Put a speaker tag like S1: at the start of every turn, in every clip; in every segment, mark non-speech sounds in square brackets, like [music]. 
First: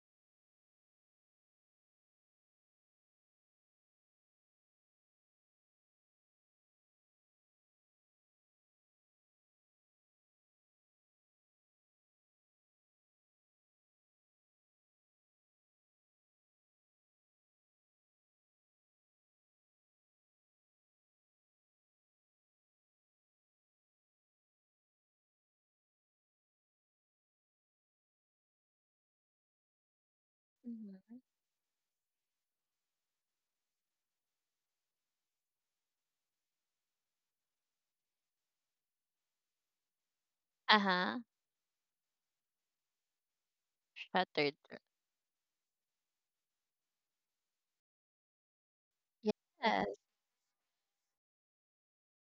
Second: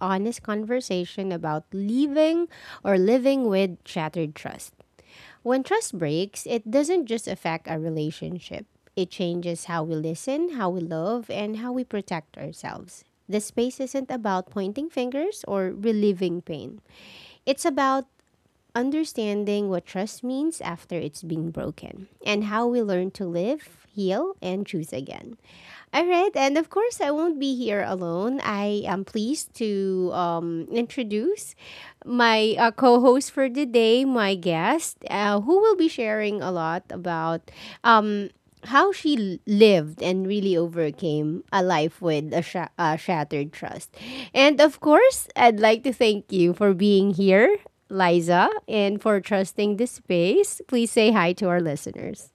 S1: honest conversation about leaving or living with shattered trust. When trust breaks, it doesn't just affect our relationship, it changes how we listen, how we love, and how we protect ourselves. The space isn't about pointing fingers or relieving pain. It's about understanding what trust means after it's been broken, and how we learn to live, heal, and choose again. All right, and of course, I won't be here alone. I am pleased to
S2: Mhm.
S1: introduce my co host for the day, my guest, who will be sharing a lot about um, how lived and really
S2: Uh-huh.
S1: overcame a life with a shattered trust.
S2: Shattered.
S1: And of course, I'd like to thank you for being here, Liza, and for
S2: Yes.
S1: trusting this space. Please say hi to our listeners.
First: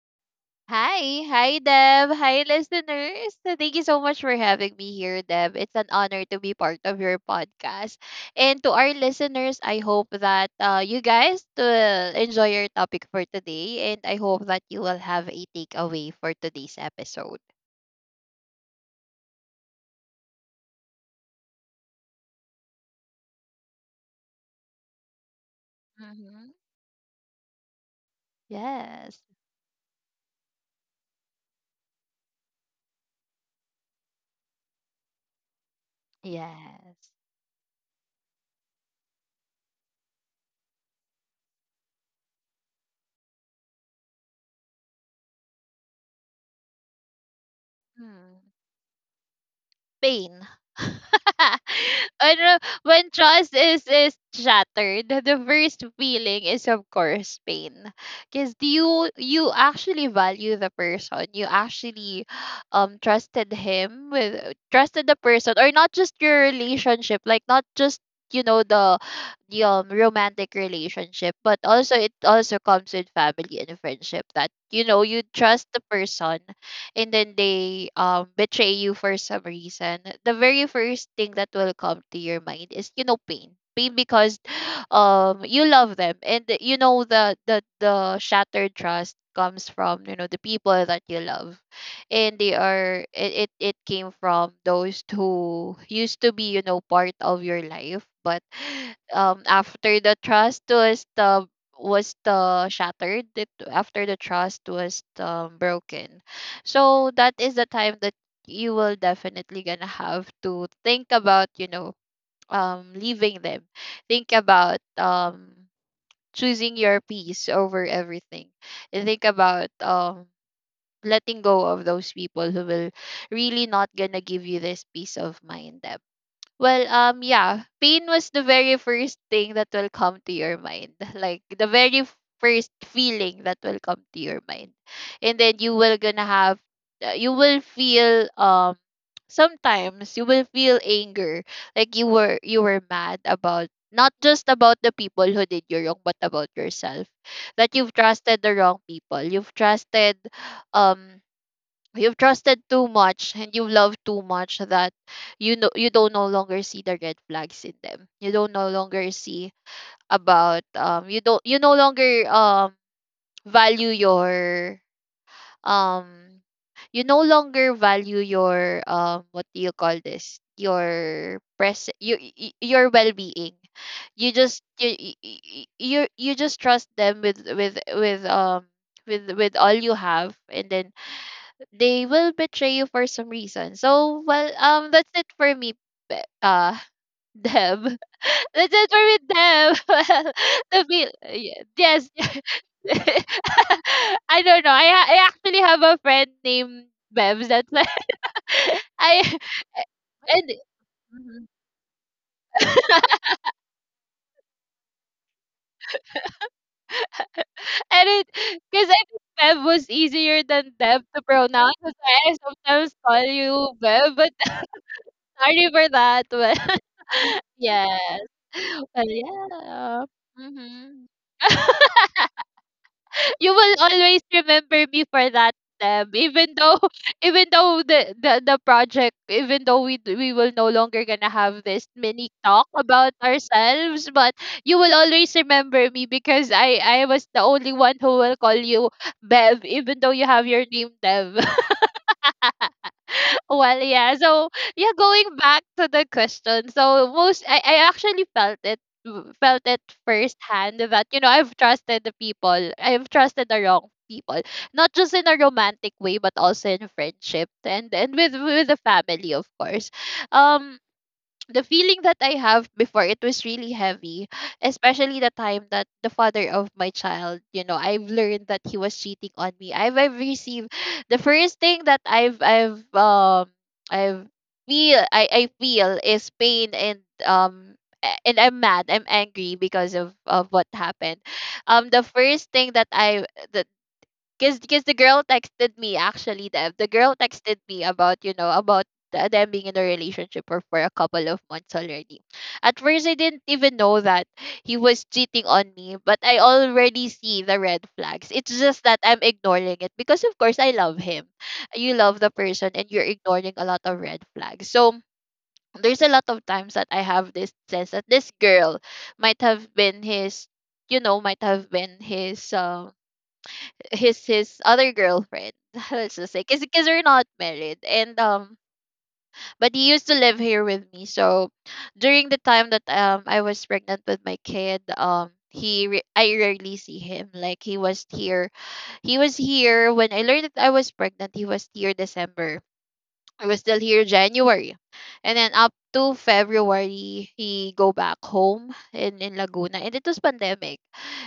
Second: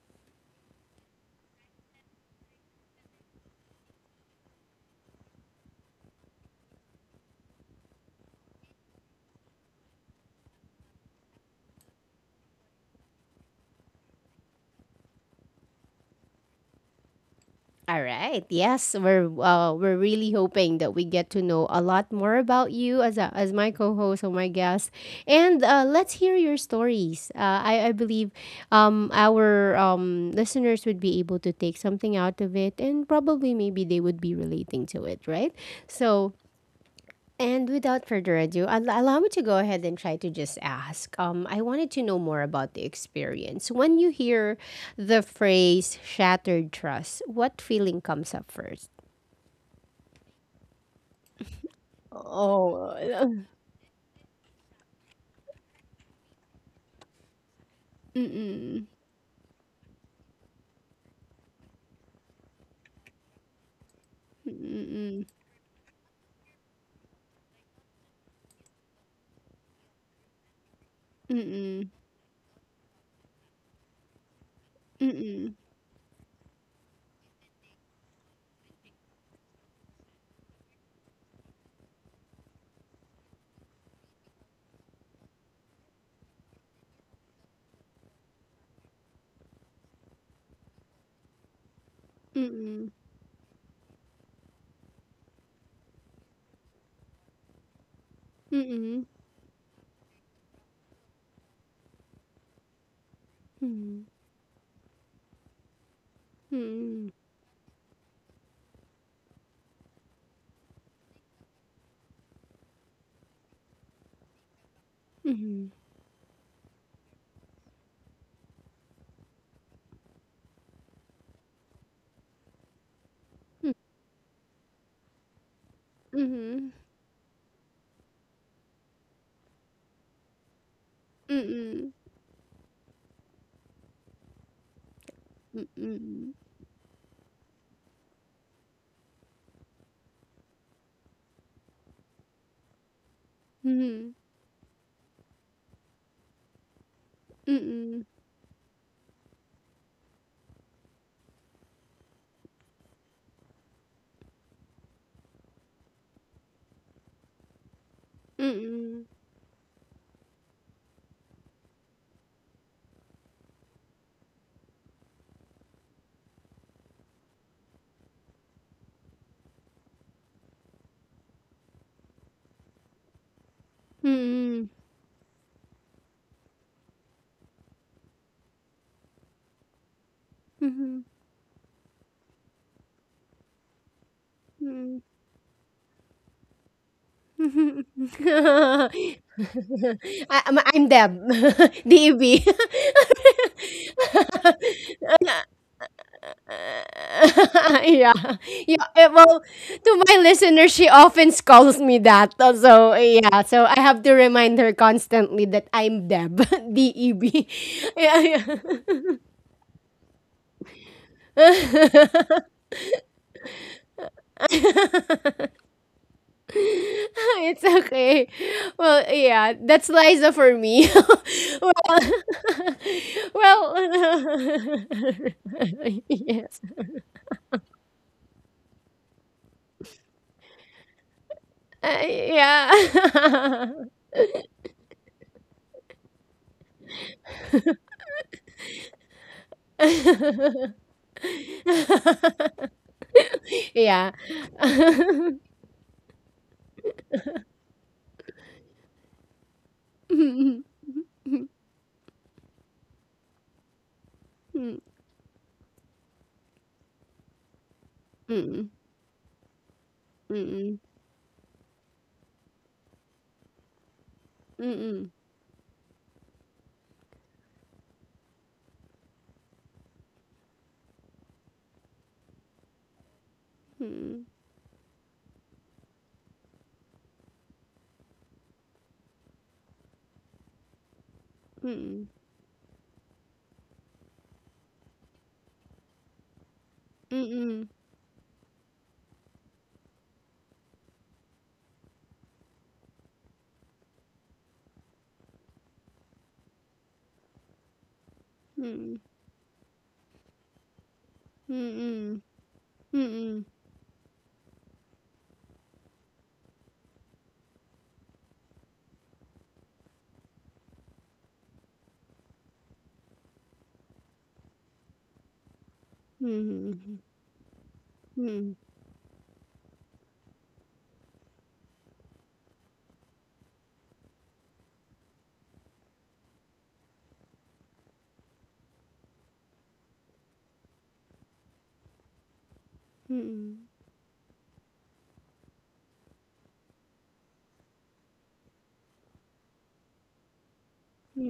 S2: Hi. Hi, Deb. Hi, listeners. So thank you so much for having me here, Deb. It's an honor to be part of your podcast. And to our listeners, I hope that you guys will enjoy your topic for today. And I hope that you will have a takeaway for today's episode.
S1: All right. Yes, we're really hoping that we get to know a lot more about you as as my co-host or my guest, and let's hear
S2: Mhm.
S1: your stories. I believe
S2: Yes.
S1: our listeners would be able to take something out of it, and probably maybe they would be relating to it, right? So,
S2: Yes.
S1: and without further ado, allow me to go ahead and try to just ask. I wanted to know more about the experience. When you hear the phrase shattered trust, what feeling comes
S2: Mm.
S1: up first?
S2: Pain. [laughs] Ano,
S1: Oh,
S2: when trust is shattered, the first feeling is of course pain. Because
S1: mm-mm,
S2: you actually value the person. You actually trusted him with trusted the person, or not just your relationship, like not just you know the romantic relationship, but also it also comes with family and friendship, that you know you trust the person and then they betray you for some reason. The very first thing that will come to your mind is, you know, pain. Pain because [gasps] [sighs] you love them, and you know the shattered trust comes from, you know, the people that you love, and they
S1: mm-mm,
S2: are it it came from those who used to be, you know, part of your life. But
S1: mm-mm, mm-mm,
S2: [sighs] after the trust was the shattered
S1: mm-mm,
S2: after the trust was broken,
S1: mm-mm,
S2: so that is the time that you will definitely gonna have to think about, you know, leaving them. Think about choosing your peace over everything. And think about letting go of those people who will really not gonna give you this peace of mind.
S1: mm-mm, mm-mm,
S2: Well, yeah, pain was the very first thing that will come to your mind. Like the
S1: mm-mm,
S2: very first feeling that will come to your mind. And then you will gonna have, you will feel sometimes you will feel anger, like you were mad about not just about the people who did you wrong, but about yourself. That you've
S1: mm-mm,
S2: trusted the wrong people. Um you've trusted too much, and you love too much, that you know you don't no longer see the red flags in them, you don't
S1: mm-mm,
S2: no
S1: mm-mm,
S2: longer see about you don't you no longer value your um you no longer value your what do you call this, your present your well-being. You just
S1: mm-mm,
S2: you just trust them with with all you have, and then
S1: mm-mm.
S2: they will betray you for some reason. So well, that's it for me, Be- uh, [laughs] Deb. [laughs] That's it
S1: [laughs]
S2: for me, Deb. [laughs] Well,
S1: I, I'm,
S2: to
S1: I'm
S2: be
S1: Deb, [laughs] D
S2: yes,
S1: E B. [laughs]
S2: [laughs] I don't know. I actually have a friend named Bev. That's
S1: [laughs]
S2: why
S1: Yeah, yeah.
S2: [laughs] I
S1: Well, to my
S2: and
S1: listeners, she often
S2: mhm.
S1: calls me that. So, yeah, so I have to remind her constantly that I'm Deb, [laughs] Deb. [laughs]
S2: And it
S1: Yeah,
S2: because I think Bev was easier than Deb to pronounce. That's why I sometimes call you Bev. But [laughs]
S1: yeah. [laughs]
S2: sorry for that. Well,
S1: It's
S2: yes.
S1: okay.
S2: [laughs]
S1: Well,
S2: Well,
S1: yeah, that's
S2: yeah.
S1: Liza for me.
S2: Mhm. You
S1: Well,
S2: will always remember me for that, Deb. Even
S1: yes,
S2: though, [laughs] even though the project, even though we will no longer gonna have this mini talk
S1: yeah,
S2: about ourselves, but you will always remember me because I was the only one who will call you Bev, even though you have your name Dev. Well,
S1: yeah.
S2: yeah. So, yeah, going back to the question. So, most I actually felt it felt it firsthand, that you know I've trusted the people. I've trusted the wrong people, not just in a romantic way, but also in friendship and with the family, of course. Um, the feeling that I have before it was really heavy, especially the time that the father of my child, you know, I've learned that he was cheating on me. I've received the first thing that I've feel I feel is pain. And um and I'm mad, I'm angry because of what happened. The first thing that the, cause, cause the girl texted me actually. The girl texted me about, you know, about them being in a relationship for a couple of months already. At first, I didn't even know that he was cheating on me, but I already see the red flags. It's just that I'm ignoring it because of course I love him. You love the person, and you're ignoring a lot of red flags. So. There's a lot of times that I have this sense that this girl might have been his, you know, might have been his other girlfriend. [laughs] Let's just say, cause, cause we're not married, and but he used to live here with me. So during the time that I was pregnant with my kid, I rarely see him. Like he was here when I learned that I was pregnant. He was here December, I was still here January. And then up to February, he go back home in Laguna. And it was pandemic.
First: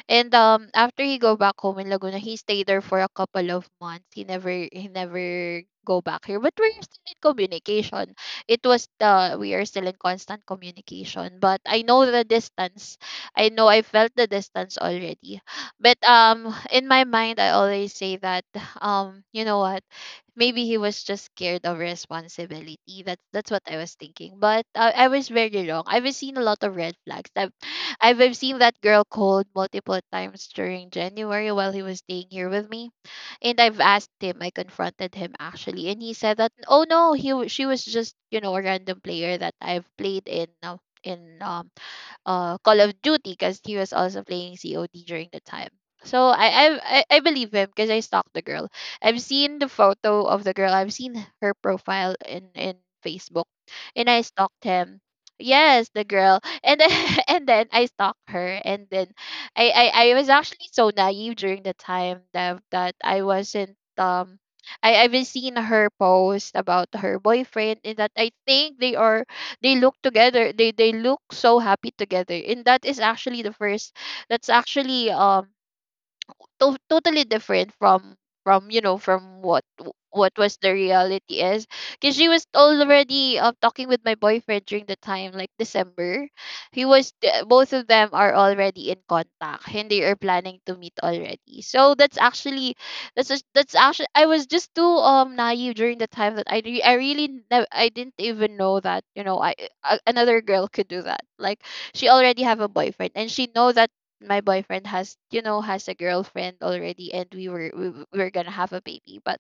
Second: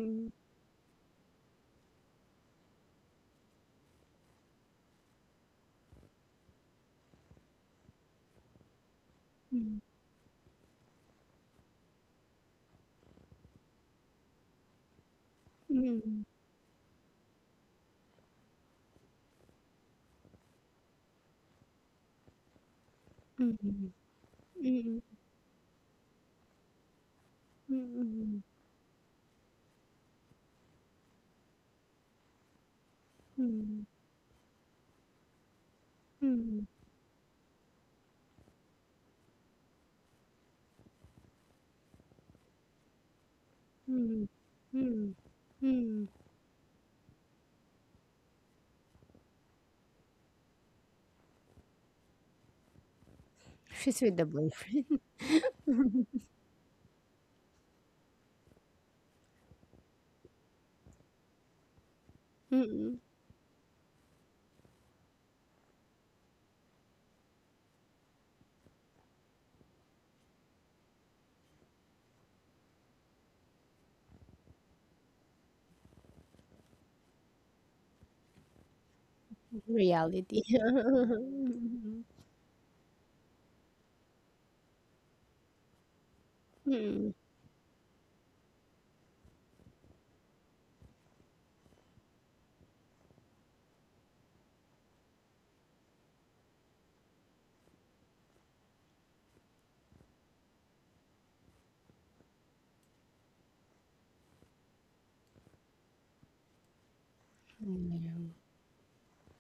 S2: And after he go back home in Laguna, he stayed there for a couple of months. He never go back here. But we're still in communication. It was the we are still in constant communication. But I know the distance. I know I felt the distance already. But in my mind I always say that you know what, maybe he was just scared of responsibility. That's what I was thinking. But I was very wrong. I've seen a lot of red flags. I've
S1: Mm,
S2: seen that girl cold multiple times during January while he was staying here with me. And I've
S1: mm,
S2: asked him. I confronted him actually, and he said that
S1: mm,
S2: oh no, she was just, you know, a random player that I've played in. In Call of Duty because he was also
S1: mm,
S2: playing COD
S1: mm,
S2: during the time.
S1: mm.
S2: So I believe him because I stalked the girl. I've seen the photo of the girl. I've seen her profile in Facebook,
S1: She's
S2: and
S1: with
S2: I
S1: the
S2: stalked
S1: boyfriend.
S2: him.
S1: [laughs]
S2: Yes, the girl, and then [laughs] and then I stalked her, and then I was actually so naive during the time that that
S1: Mm,
S2: I wasn't I I've seen her post about her boyfriend, and that I think they are they look together, they look so happy together. And that is actually the first, that's actually totally different from, you know, from what
S1: reality.
S2: was the
S1: [laughs]
S2: reality is, because she was already talking with my boyfriend during the time, like December, he was
S1: Mm,
S2: both of them are already in contact, and they are planning to meet already. So that's actually, that's actually I was just too naive during the time, that I re- I really nev- I didn't even know that, you know, another girl could do that, like she already have a boyfriend, and she know that my boyfriend has, you know, has a girlfriend already, and we were we were gonna have a baby, but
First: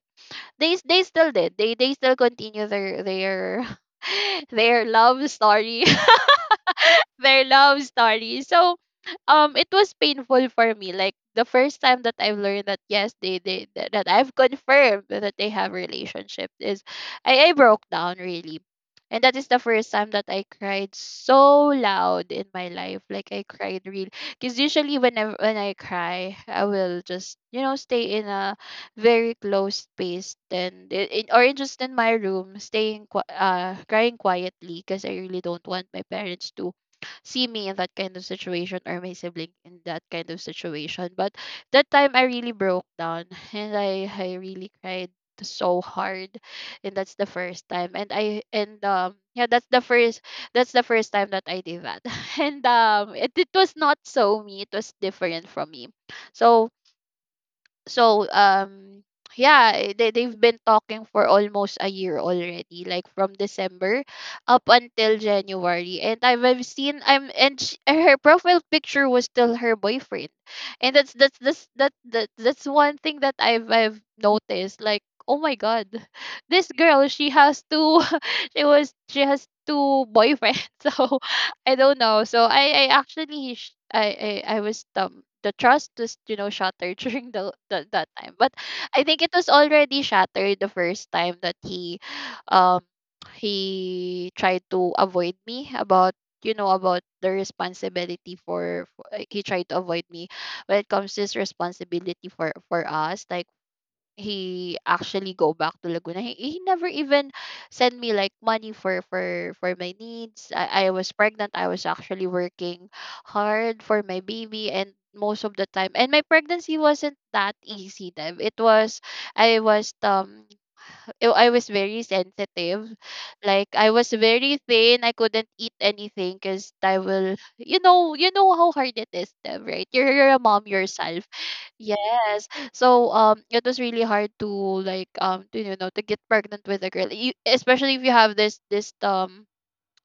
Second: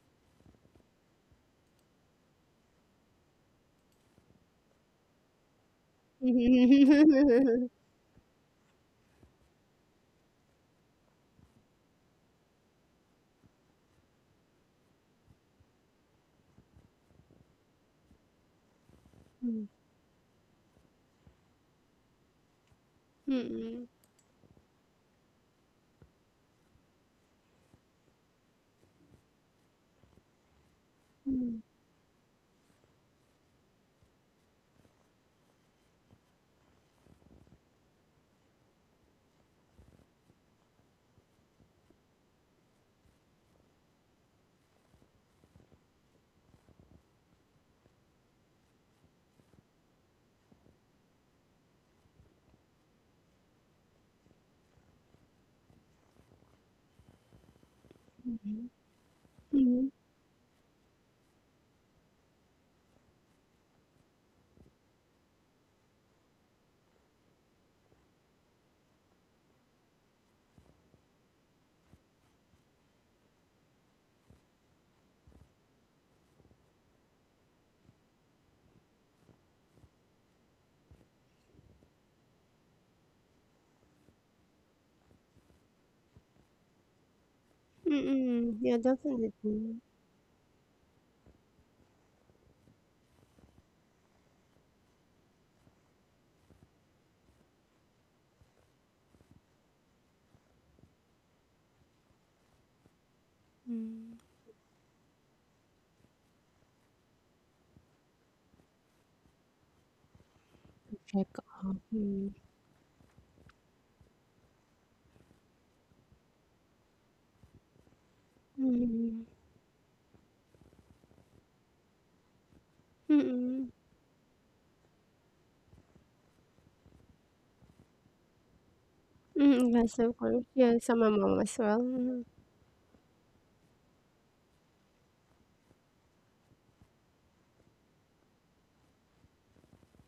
S2: they still did, they still continue their [laughs] their love story [laughs]
S1: mm,
S2: [laughs] their
S1: mm.
S2: love story. So, it was painful for me. Like the first time that I've learned that yes, they that that I've confirmed that they have relationship is, I broke down really. And that is the first time that I cried so loud in my life. Like
S1: [laughs]
S2: I
S1: Mm,
S2: cried really, because usually whenever when I cry, I will just, you know, stay in a very close space, in, or
S1: mm,
S2: just in my room staying crying quietly, because I really don't want my parents to see me in that kind of situation, or my sibling in that kind of situation. But that time I really broke down [laughs] and I really cried so hard. And that's the first time, and I and yeah, that's the first time that I did that. [laughs] And it was not so me, it was different from me. So so yeah,
S1: mm,
S2: eh, they've been talking for almost a year already, like from December up until January. And I've seen I'm and sh her profile picture was still her boyfriend. And that's one thing that I've noticed, like oh my god, [laughs] this girl she has two, [laughs] she has two boyfriends. [laughs] So I don't know. So I actually I was the trust was, you know, shattered [laughs] during the that time. But
S1: mm. Yeah,
S2: I think it was
S1: definitely.
S2: already shattered the first time that um he tried to avoid me about, you know, about the responsibility for, he tried to avoid me when it comes to his responsibility for us, like
S1: Mm.
S2: he actually go back to Laguna. He never even sent me like money for my needs. I was
S1: Check
S2: pregnant. I
S1: up.
S2: was actually
S1: Mm,
S2: working hard for my baby and most of the time. And my pregnancy wasn't that easy, Dev. It was
S1: mm,
S2: I was um oh, I was very sensitive.
S1: mm,
S2: Like I was very thin. I couldn't eat anything because I will. You know how hard it is, Deb,
S1: mm.
S2: right?
S1: Yes,
S2: You're,
S1: of
S2: you're a
S1: course.
S2: mom
S1: Yeah, some
S2: yourself.
S1: mom as well. Mm.
S2: Yes. So it was really hard to to, you know, to get pregnant with a girl, you, especially if you have this,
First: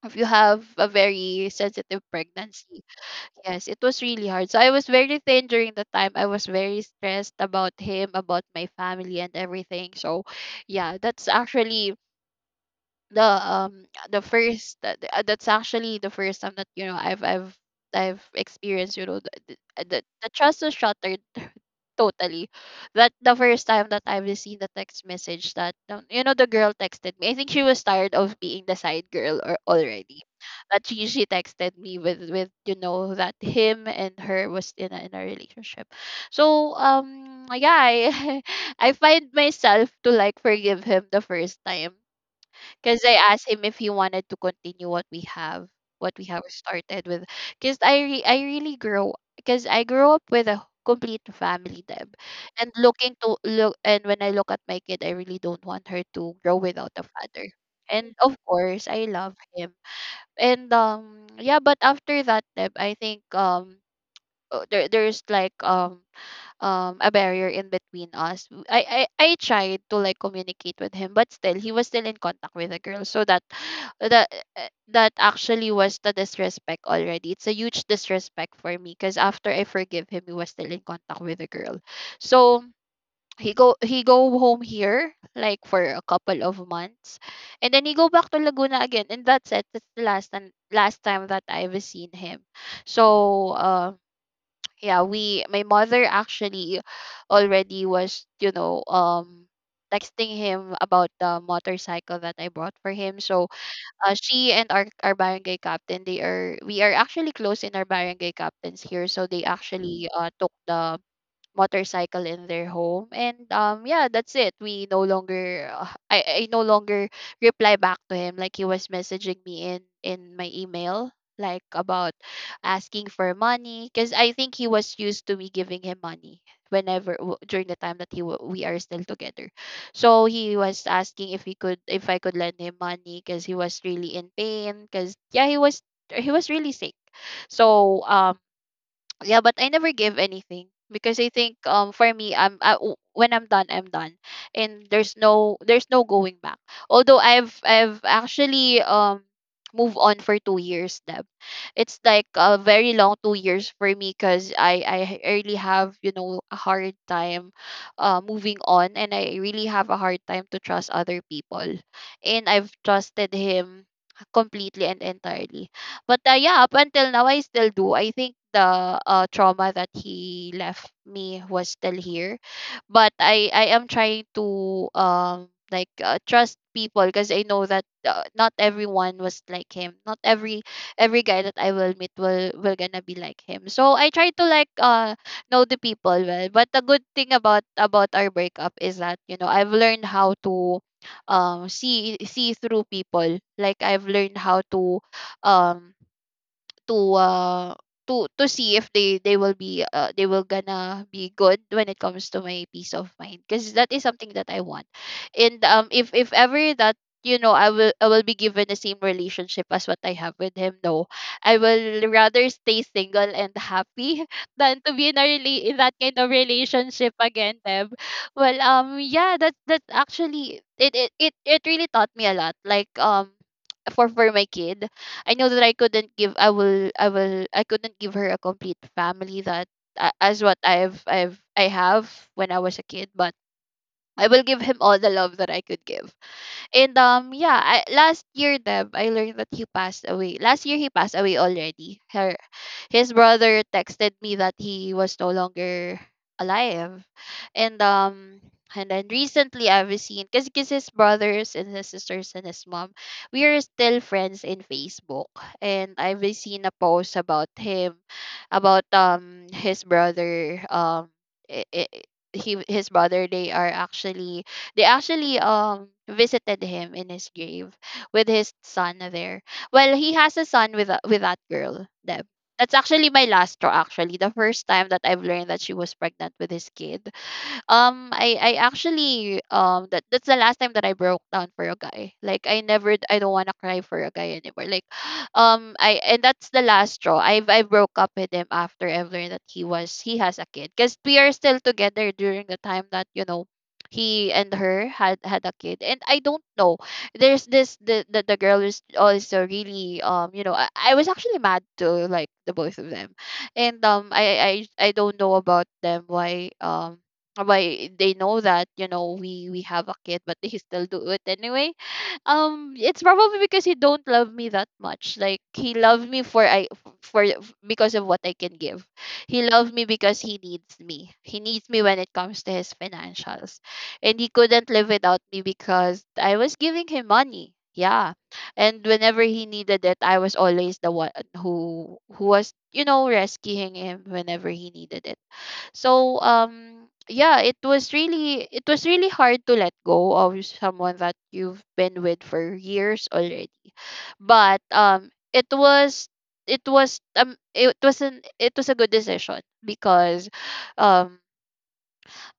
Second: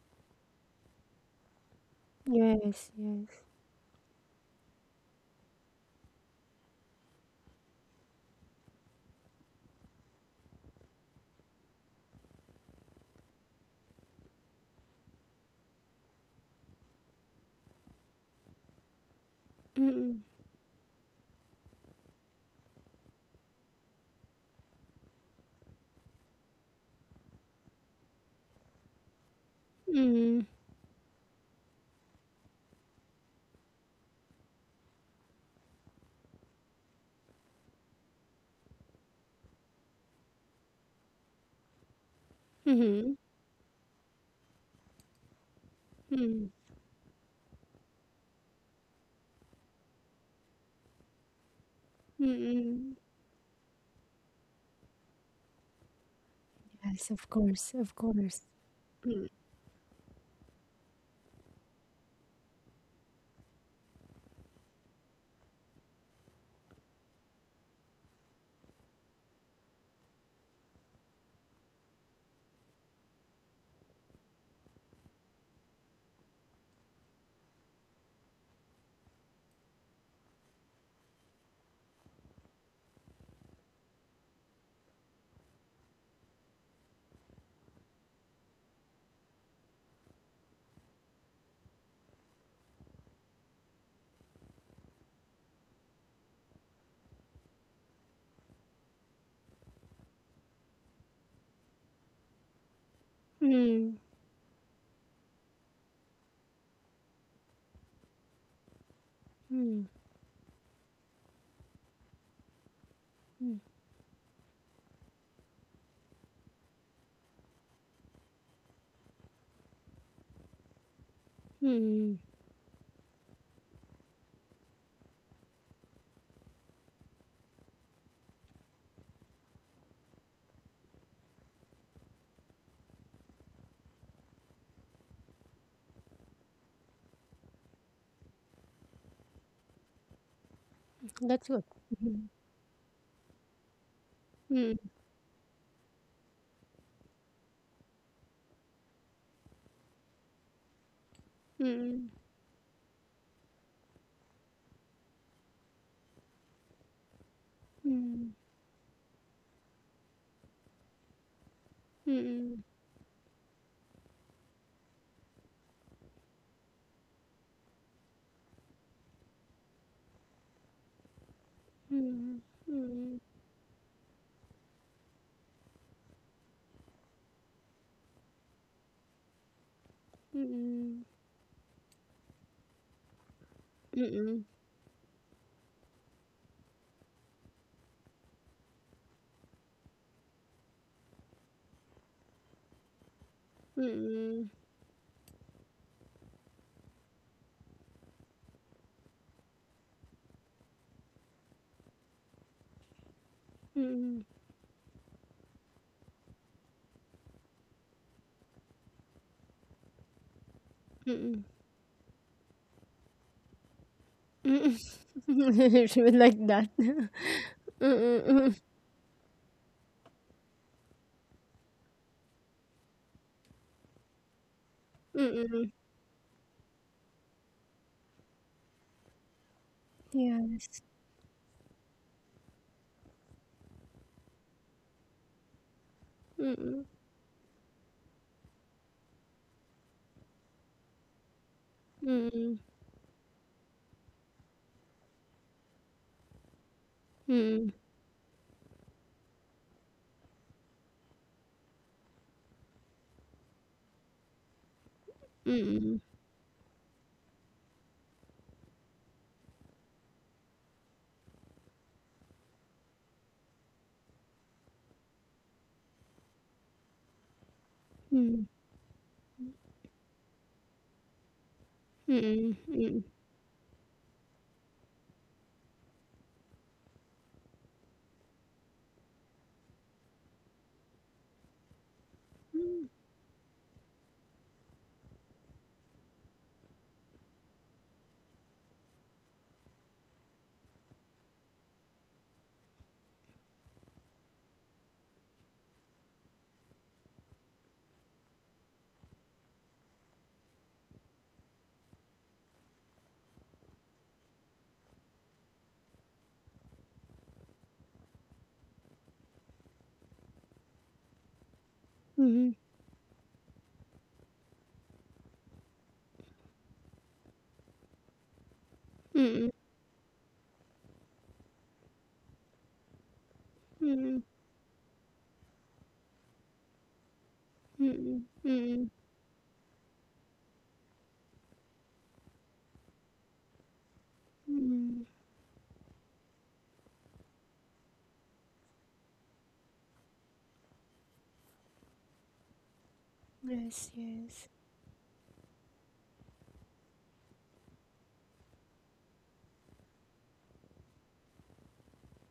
S2: if you have a very sensitive pregnancy.
S1: Yes, yes.
S2: Yes, it was really hard. So I was very thin during the time. I was very stressed about him, about my family and everything. So yeah, that's actually that's actually the first time that you know I've experienced you know the the, the
S1: Mm,
S2: the trust was shattered totally. That the first time that I received the text message that you know the girl texted me. I think she was tired of being the side girl or already.
S1: mm,
S2: But she texted me with you know that him and her was in a relationship. So yeah, I [laughs] I find myself to like forgive him the first time. Because I
S1: mm,
S2: asked him if he wanted to continue what we have
S1: mm,
S2: started with. Because I really grow, because I grew up with a complete family, Deb, and
S1: mm.
S2: looking to look, and when I look at my kid, I really don't want her to grow without a
S1: Yes, of
S2: father.
S1: course, of
S2: And of
S1: course.
S2: course, I love
S1: Mm.
S2: him. And yeah, but after that, Deb, I think there there's like a barrier in between us. I tried to like communicate with him, but still he was still in contact with the girl. So that [sighs] that that actually was the disrespect already. It's a huge disrespect for me because after I forgive him, he was still in contact with the girl. So he go home here like for a couple of months, and then he go back to Laguna again, and that's it. That's the last and last time that I've seen him. So yeah, we my mother actually already was you know texting him about the motorcycle that I bought for him. So
S1: Mm,
S2: she and our barangay captain, they are we are actually close in our barangay captains here, so they
S1: mm,
S2: actually took the motorcycle in their home. And
S1: mm,
S2: yeah, that's it. We no longer I no longer reply back to him. Like he was messaging me in my email, like about
S1: mm.
S2: asking for money, because I think he was used to me giving him money whenever during the time that we are still together. So he was asking if he could, if I could lend him money, because he was really in pain, because yeah, he was really sick. So yeah, but I never give anything, because I think
S1: That's good.
S2: for me,
S1: Mhm.
S2: when I'm done, I'm done. And there's no going back. Although i've actually moved on for 2 years, Deb. It's
S1: Mm,
S2: like a very long 2 years for me, because i really have you know a hard time
S1: mm,
S2: moving on, and I really have a hard time to trust other people. And I've
S1: mm,
S2: trusted him completely and entirely. But yeah, up until now, I still do. I think the trauma that he left me was still here,
S1: mm, mm,
S2: but
S1: mm,
S2: I am trying to trust people, because I know that not everyone was like him. Not every
S1: mm,
S2: Every guy that I will meet will gonna be like him. So I try to
S1: mm,
S2: know the people well. But the good thing about our breakup is that you know I've learned how to see through people. Like I've learned how to um to uh to see if they will be they will gonna be good when it comes to my peace of mind, because that
S1: mm,
S2: is something
S1: mm,
S2: that I want. And if ever that you know I will be given the same relationship as what I have with him, no,
S1: mm,
S2: I will rather stay single and happy [laughs] than
S1: mm.
S2: to be in a really in that
S1: [laughs] She
S2: kind
S1: would
S2: of
S1: like that.
S2: relationship
S1: [laughs]
S2: again, Deb.
S1: Mm,
S2: Well,
S1: mm,
S2: yeah, that that actually it it it, it really taught me a lot, like for my kid. I know
S1: mm,
S2: that I
S1: mm.
S2: couldn't give I will I will I couldn't give her a complete family that as what
S1: Yes.
S2: I have when I was a kid, but I will give him all the love that I could give.
S1: Mm,
S2: And yeah, I, last year, Deb, I learned that he passed away. Last year he passed away already.
S1: mm,
S2: His brother texted me that he was no longer alive.
S1: mm, mm, mm,
S2: And
S1: mm,
S2: um and then recently I've seen, because his brothers and his sisters and his mom, we are still friends in Facebook.
S1: mm, mm,
S2: And
S1: mm,
S2: I've seen a post about him, about his brother, I- he his brother, they actually visited him in his grave with his son there. Well, he has a son with a, with that girl, Deb. That's actually my last straw. Actually, the first time that I've learned that she was pregnant with his kid, I actually that that's the last time that I broke down for a guy. Like I never, I don't wanna cry for a guy anymore. Like [gasps] [sighs] I and that's the last straw. I broke up with him after I've learned that he has a kid. Because we are still together during the time that, you know, he and her had a kid. And I don't know. The the girl is also really you know, I was actually mad to like the both of them. And I don't know about them, why they know that you know we have a kid but they still do it anyway. It's probably because he don't love me that much. Like he loved me for I for because of what I can give. He loved me because he needs me, he needs me when it comes to his financials, and he couldn't live without me because I was giving him money.
S1: mm,
S2: Yeah,
S1: mm,
S2: and
S1: mm,
S2: whenever he needed it, I was always the one who was you know rescuing him whenever he needed
S1: mm.
S2: it. So yeah, it was really, it was really hard to let go of someone that you've been with for years already.
S1: Yes, yes.
S2: But it was, it was an, it was a good decision, um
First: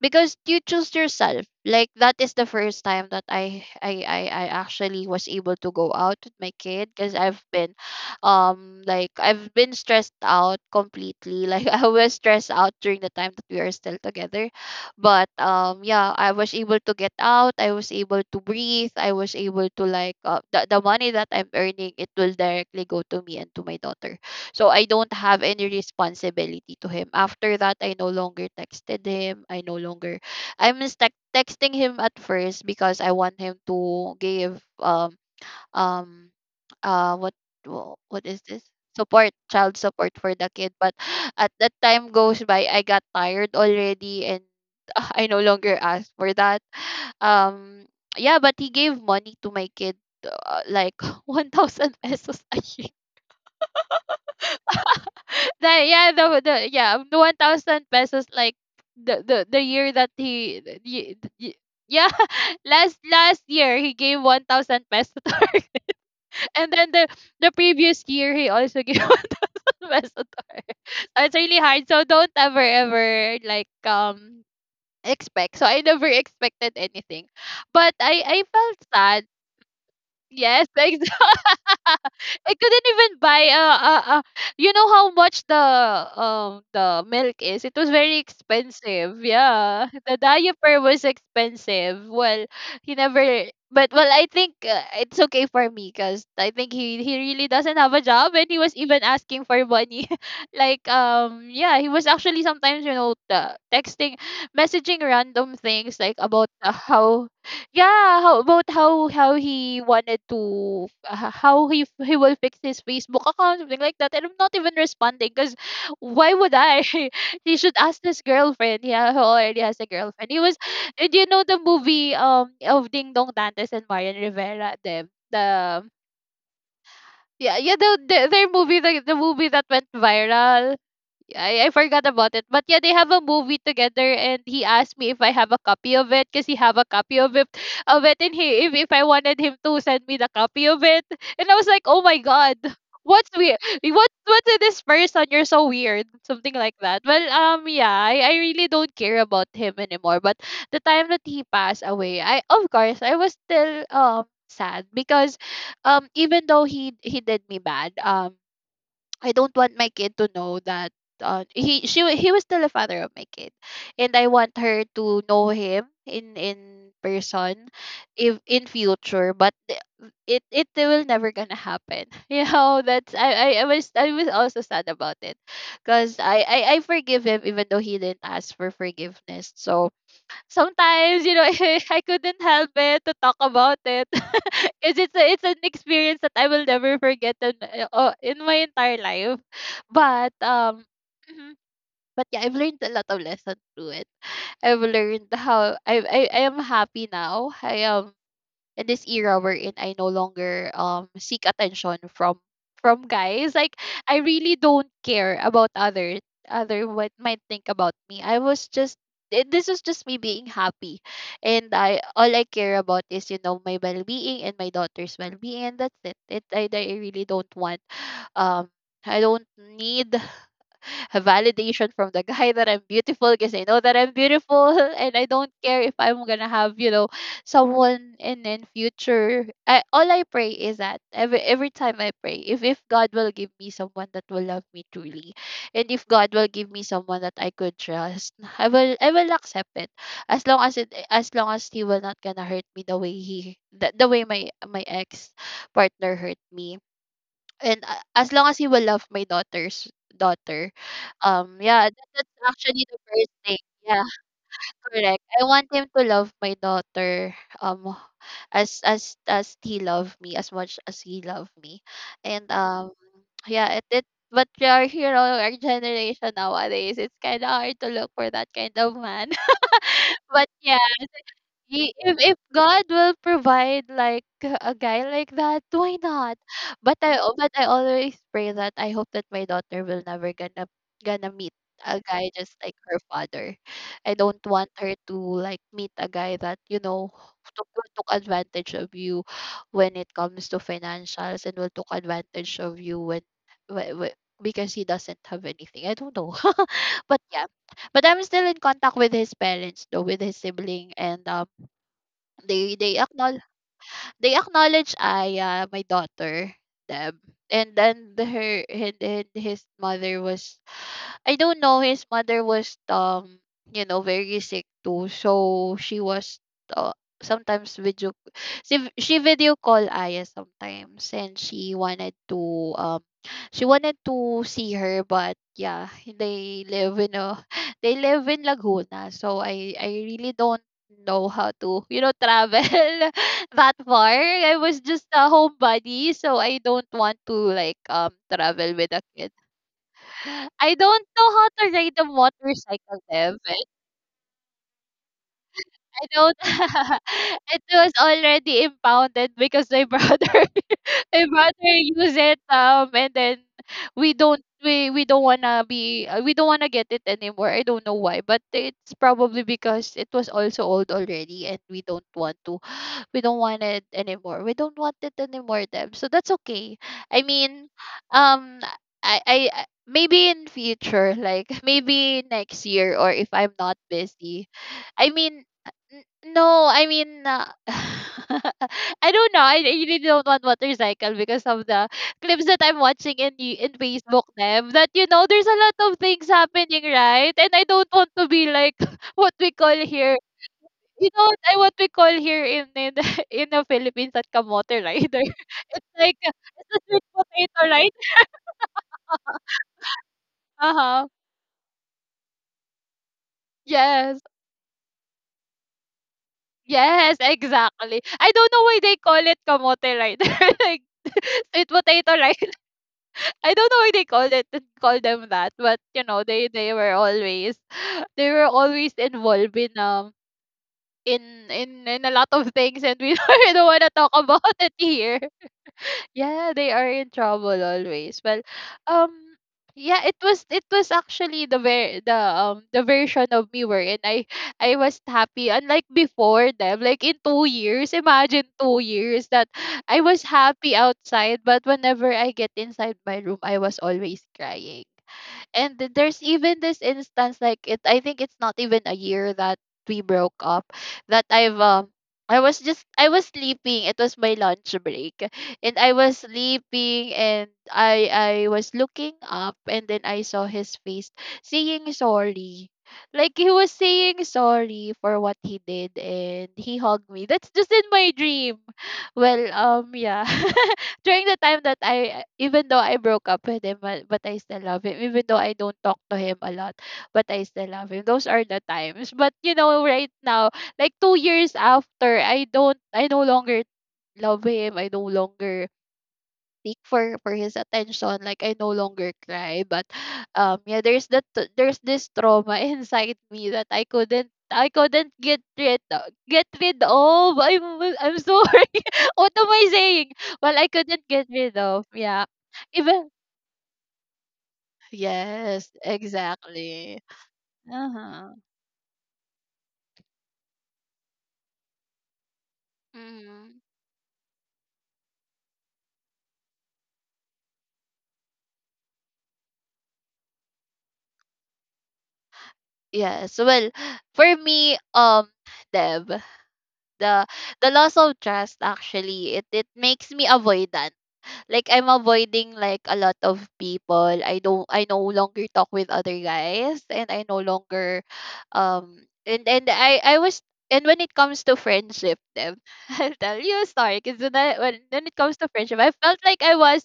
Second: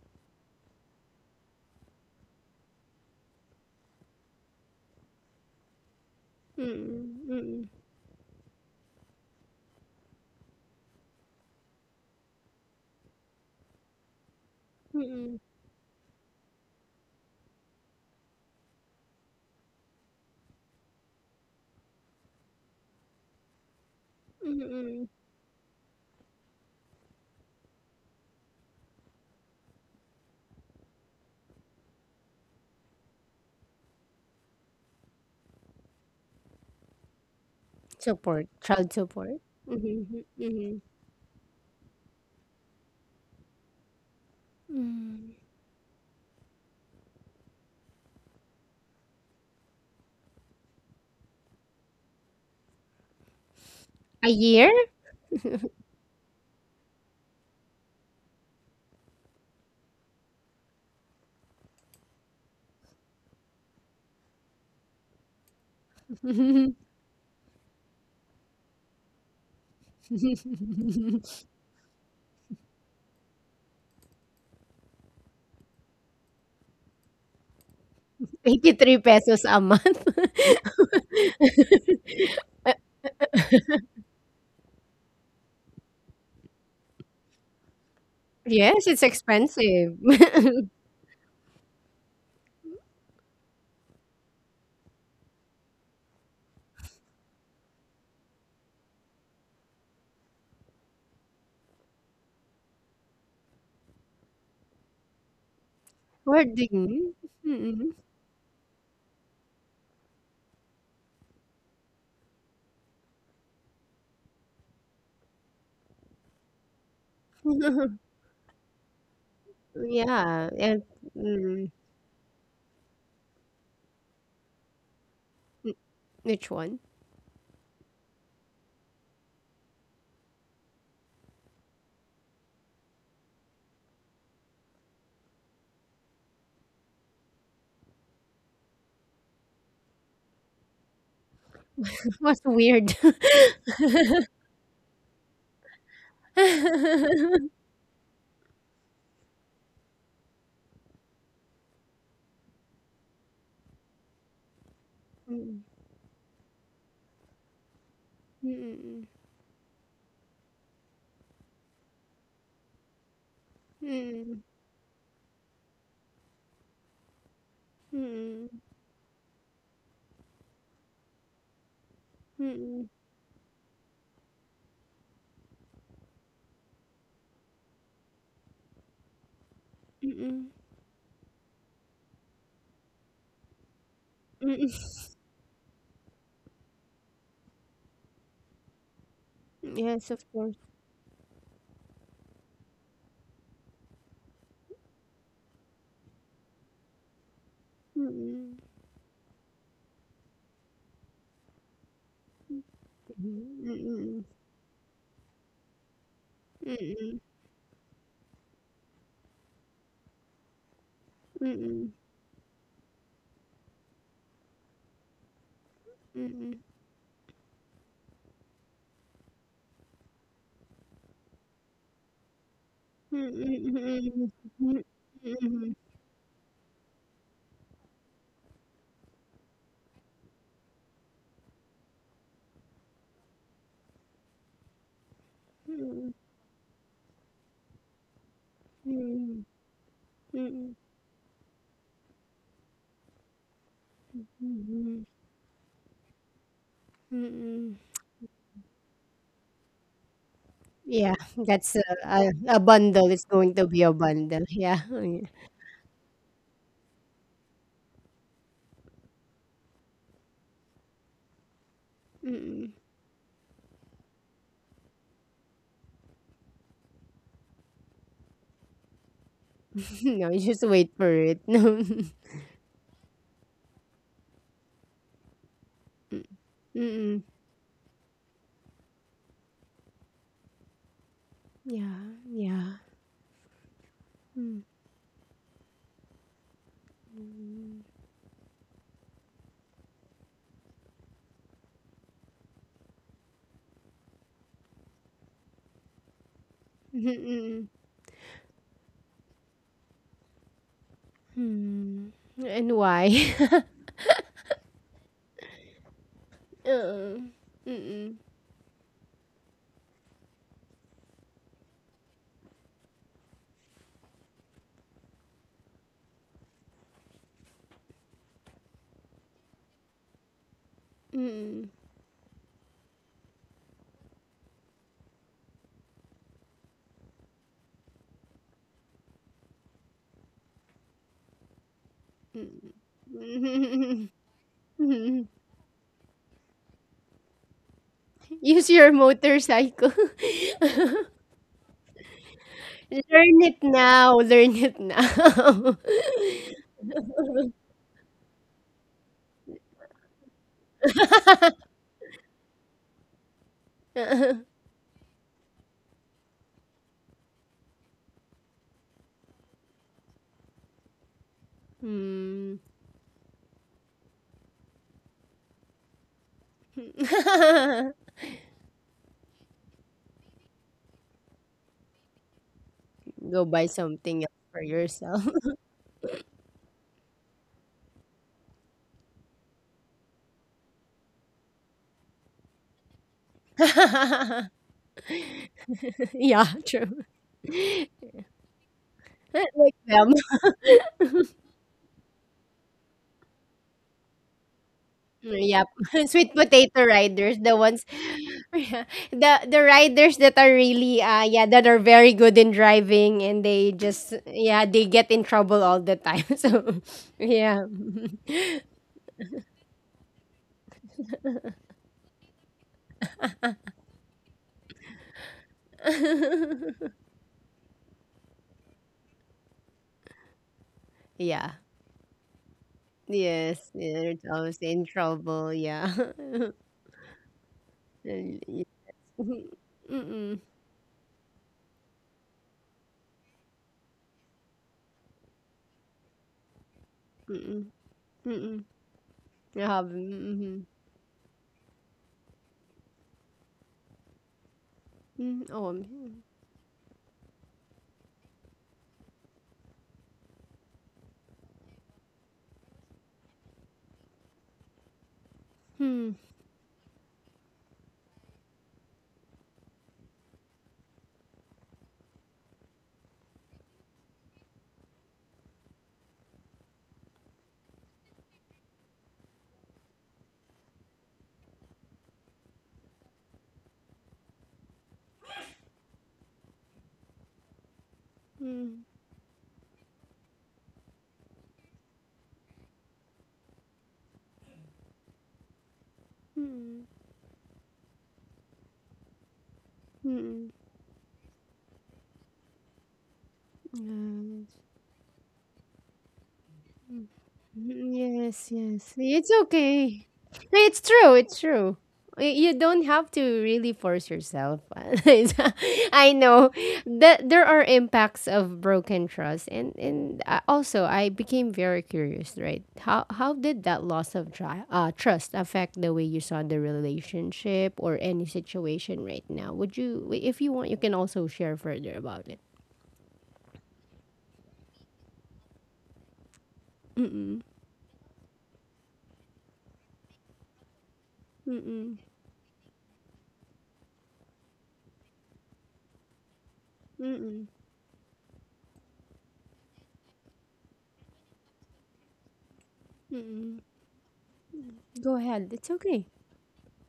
S2: because you choose yourself. Like that is the first time that I actually was able to go out with my kid, because I've
S1: Mm,
S2: been I've been stressed out completely. [laughs] Like I was stressed out during the time that we are still together.
S1: mm,
S2: But
S1: mm.
S2: yeah, I was able to get out, I was able to breathe, I was able to like the money that I'm earning, it will directly go to me and to my daughter. So I
S1: Mm.
S2: don't have any responsibility to him. After that, I no longer texted him. I no longer, I'm just texting him at first because I want him to give um uh what what is
S1: Support,
S2: this?
S1: child
S2: Support,
S1: support.
S2: child support
S1: Mhm,
S2: for the kid.
S1: mhm.
S2: But [sighs] at that time goes by, I got tired already and [laughs] I
S1: Hmm.
S2: no longer asked for that. um yeah, but he gave money to my kid, like [laughs] 1000 pesos a year.
S1: A year? [laughs]
S2: That yeah, the yeah, the 1,000 pesos. Like the year that he the- y- y- yeah, [laughs] last year he gave 1,000 pesos to her, [laughs] and then the previous year he also gave [laughs] 1,000 pesos to her. So it's really hard. So don't ever like expect. So I never expected anything, but I felt
S1: 83
S2: sad.
S1: pesos a month? [laughs]
S2: Yes, [laughs] exactly. [laughs] I couldn't even buy you know how much the milk is. It was very
S1: Yes, it's
S2: expensive. Yeah.
S1: expensive. [laughs]
S2: The diaper was expensive. Well, he never, but well, I think it's okay for me, cuz I think he really doesn't have a job and he was even asking for money. [laughs] He was actually sometimes, you know, the texting, messaging random things like about
S1: Hoarding.
S2: how,
S1: Mm.
S2: yeah, how about how he wanted to he will fix his Facebook account, something like that. And I'm not even responding because why would I? [laughs] He should
S1: [laughs]
S2: ask his girlfriend. Yeah, who already has a girlfriend. He
S1: Yeah,
S2: was,
S1: and
S2: and you know the
S1: mm.
S2: movie of Ding Dong Dantes and Marian Rivera, them the,
S1: Which one?
S2: yeah, the their movie, the movie that went viral. I forgot about it. But yeah, they have a movie together, and he asked me if I have a copy of it because he have a copy of it, and he, if I wanted him to send me the copy of it. And I was like, oh
S1: [laughs]
S2: my
S1: What's
S2: god,
S1: weird?
S2: what's weird, what,
S1: [laughs]
S2: what's with this person? You're so weird. Something like that. Well, yeah, I really don't care about him anymore. But the time that he passed away, I, of course, I was still sad, because even though he did me bad,
S1: Mm, mm,
S2: I don't want my kid to know that, he was still a father of my kid, and I
S1: mm,
S2: want her to know him in person, if in future. But it it will never gonna happen. [laughs]
S1: mm,
S2: You know,
S1: mm,
S2: that's, I was, I was also sad about it, cause I forgive him even though he didn't ask for forgiveness. So
S1: mm,
S2: sometimes, [laughs] I couldn't help it to talk about it, [laughs] cause
S1: mm.
S2: it's a, it's an experience that I will never forget in my entire life.
S1: Yes, of
S2: But
S1: course.
S2: mhm. But yeah, I've learned a lot of lessons through it. I've learned how I am happy now. I
S1: Mm,
S2: am
S1: mm,
S2: in this era wherein I no longer seek attention from guys.
S1: mm,
S2: Like,
S1: mm,
S2: I
S1: mm,
S2: really don't care about other, other what
S1: mm,
S2: might think about me. I was just this was just me being happy,
S1: mm.
S2: and
S1: Mm,
S2: I all I care about is, you know, my well-being and my daughter's well-being, and that's it it
S1: mm,
S2: i, I really don't want, um I don't need a validation from the guy that I'm
S1: Mm,
S2: beautiful because I
S1: mm,
S2: know that I'm
S1: mm,
S2: beautiful,
S1: mm,
S2: [laughs] and I don't
S1: mm,
S2: care if I'm gonna have, you know, someone in future. All I pray is that every time I pray, if God will give me someone that will love me truly, and if God will give me someone that I could trust, I will
S1: mm,
S2: accept it, as long
S1: mm,
S2: as he will not gonna hurt me the way he, the way my my ex partner hurt me.
S1: mm, mm.
S2: And as long as he will love my daughter.
S1: Yeah,
S2: Um,
S1: that's a,
S2: yeah,
S1: a,
S2: that's
S1: a
S2: actually the
S1: bundle. It's
S2: first
S1: going
S2: thing.
S1: to be a
S2: Yeah.
S1: bundle. Yeah.
S2: [laughs]
S1: [laughs]
S2: Correct, I want him to love my daughter, um, as he loved me, as much as he loved me.
S1: Mm,
S2: And
S1: mm.
S2: um, yeah, it, but our hero, our generation nowadays, it's kind of hard to look for that kind of man.
S1: [laughs] No,
S2: [laughs]
S1: you
S2: But
S1: just
S2: yeah,
S1: wait for it. [laughs]
S2: he,
S1: Mm-mm.
S2: if God will provide like a guy like that, why not? But I always pray that I hope that my daughter will never gonna meet
S1: Yeah,
S2: a guy just
S1: yeah.
S2: like her father. I don't
S1: Mm,
S2: want her to like meet a guy that, you know, took, will took advantage of you when it comes to financials, and will took advantage of you when, because he doesn't have anything. I don't know. [laughs]
S1: mm,
S2: But yeah,
S1: mm,
S2: but I'm still in contact with his parents though, with his sibling, and.
S1: mm. And
S2: They
S1: why?
S2: acknowledge,
S1: [laughs]
S2: they acknowledge Aya, my daughter,
S1: Uh,
S2: them. And
S1: mm,
S2: then and his mother was, I don't know. His mother was you know very sick too, so she was, uh, sometimes video she v- she video call Aya sometimes, and she wanted to um, she wanted to see her, but yeah, they live in a [laughs] they live in Laguna, so I really don't know how to, you know, travel [laughs] that far.
S1: mm.
S2: I was just a
S1: [laughs]
S2: homebody, so I don't want to like
S1: Use
S2: travel
S1: your
S2: with a kid.
S1: motorcycle. [laughs]
S2: I don't know how to ride a motorcycle, Dev.
S1: Learn it now. Learn it now.
S2: I don't.
S1: [laughs]
S2: [laughs] It was already impounded because my brother, [laughs] my brother
S1: [laughs]
S2: used it. And then we don't wanna be, we don't wanna get it anymore. I don't know why, but it's probably because it was also old already, and we don't want
S1: Hmm.
S2: to, [gasps] [sighs] we don't want it anymore. We don't want it anymore, Deb. So that's okay. I mean,
S1: [laughs]
S2: um, Maybe in future, like [laughs] maybe next year, or if
S1: Go
S2: I'm
S1: buy
S2: not
S1: something else
S2: busy,
S1: for
S2: I
S1: yourself.
S2: mean, N- no, I mean, [laughs] I don't know. I really don't want motorcycle because of the clips that I'm watching in in Facebook.
S1: [laughs]
S2: Them that, you know, there's a lot of things
S1: Yeah,
S2: happening,
S1: true.
S2: right? And I don't want to be like [laughs] what we
S1: [laughs] Like
S2: call
S1: them.
S2: here.
S1: [laughs]
S2: You know, what I, what we call here in [laughs] in the Philippines, that kamote rider.
S1: Yep.
S2: [laughs] It's
S1: [laughs]
S2: like
S1: Sweet
S2: it's a
S1: potato
S2: sweet
S1: riders, the
S2: potato,
S1: ones
S2: right?
S1: [laughs] yeah, the riders that are
S2: Uh
S1: really
S2: huh.
S1: yeah, that are very good in driving and they just
S2: Yes.
S1: yeah, they get in trouble all the time. [laughs] So
S2: Yes,
S1: yeah.
S2: exactly. I don't know why they call it kamote rider, [laughs] like [laughs] sweet potato rider. I don't know why they called it, call them that, but you know, they were always [laughs] they were always involved in um, in
S1: Yeah.
S2: in a lot of things, and we, [laughs] don't, we
S1: Yes,
S2: don't want to
S1: yeah,
S2: talk
S1: it's always
S2: about it
S1: in
S2: here.
S1: trouble, yeah. [laughs]
S2: Yeah, they are in trouble always. Well,
S1: Mm-mm.
S2: um, yeah,
S1: Mm-mm.
S2: it was actually the version of me wherein I was happy. Unlike before them, like in two
S1: Mm-mm.
S2: years, imagine 2 years that
S1: Ja,
S2: I was
S1: mhm.
S2: happy outside, but whenever I get inside my room, I was always crying.
S1: Mhm. Oh.
S2: And there's even this instance like, it, I think it's not even a year that we broke up, that I've um, I was sleeping. It was my lunch break, and I
S1: Mhm.
S2: was sleeping, and I was looking up, and then I saw his face saying sorry. Like he was saying sorry for what he did, and he hugged me. That's just in my dream. Well, um, yeah. [laughs] During the time that I, even though I broke up with him, but I still love him. Even though I don't talk to him a lot, but I still love him. Those are the
S1: Mhm.
S2: times. But you know, right now, like 2 years after, I no longer love him. I no longer seek for his attention, like I no longer cry, but
S1: Mhm.
S2: um, yeah, there's that, there's this trauma [laughs] inside me that
S1: Mhm.
S2: I couldn't get rid, get rid of. I'm
S1: Yes,
S2: sorry.
S1: yes.
S2: [laughs]
S1: It's
S2: What am I
S1: okay.
S2: saying? Well,
S1: No,
S2: I
S1: it's
S2: couldn't
S1: true.
S2: get
S1: It's
S2: rid
S1: true.
S2: of. Yeah.
S1: You don't have
S2: Even,
S1: to really force yourself. [laughs]
S2: yes,
S1: I know
S2: exactly.
S1: that there are impacts
S2: Uh-huh.
S1: of broken trust, and also I became very curious. Right? How
S2: Mm.
S1: did that loss of trust affect the way you saw the relationship or any situation right now? Would you, if you want, you can also share further about it.
S2: Yes. Well, for me, Deb, the
S1: Mm,
S2: the loss of trust, actually, it makes me avoidant.
S1: mm,
S2: Like, I'm
S1: mm,
S2: avoiding like a lot of people. I no longer talk with other guys, and
S1: mm,
S2: I no
S1: mm,
S2: longer um, and I was, and when it comes to friendship, then, [laughs] I'll tell
S1: mm.
S2: you a story. Cause when, I, when
S1: Go
S2: it comes
S1: ahead.
S2: to
S1: It's
S2: friendship, I
S1: okay.
S2: felt like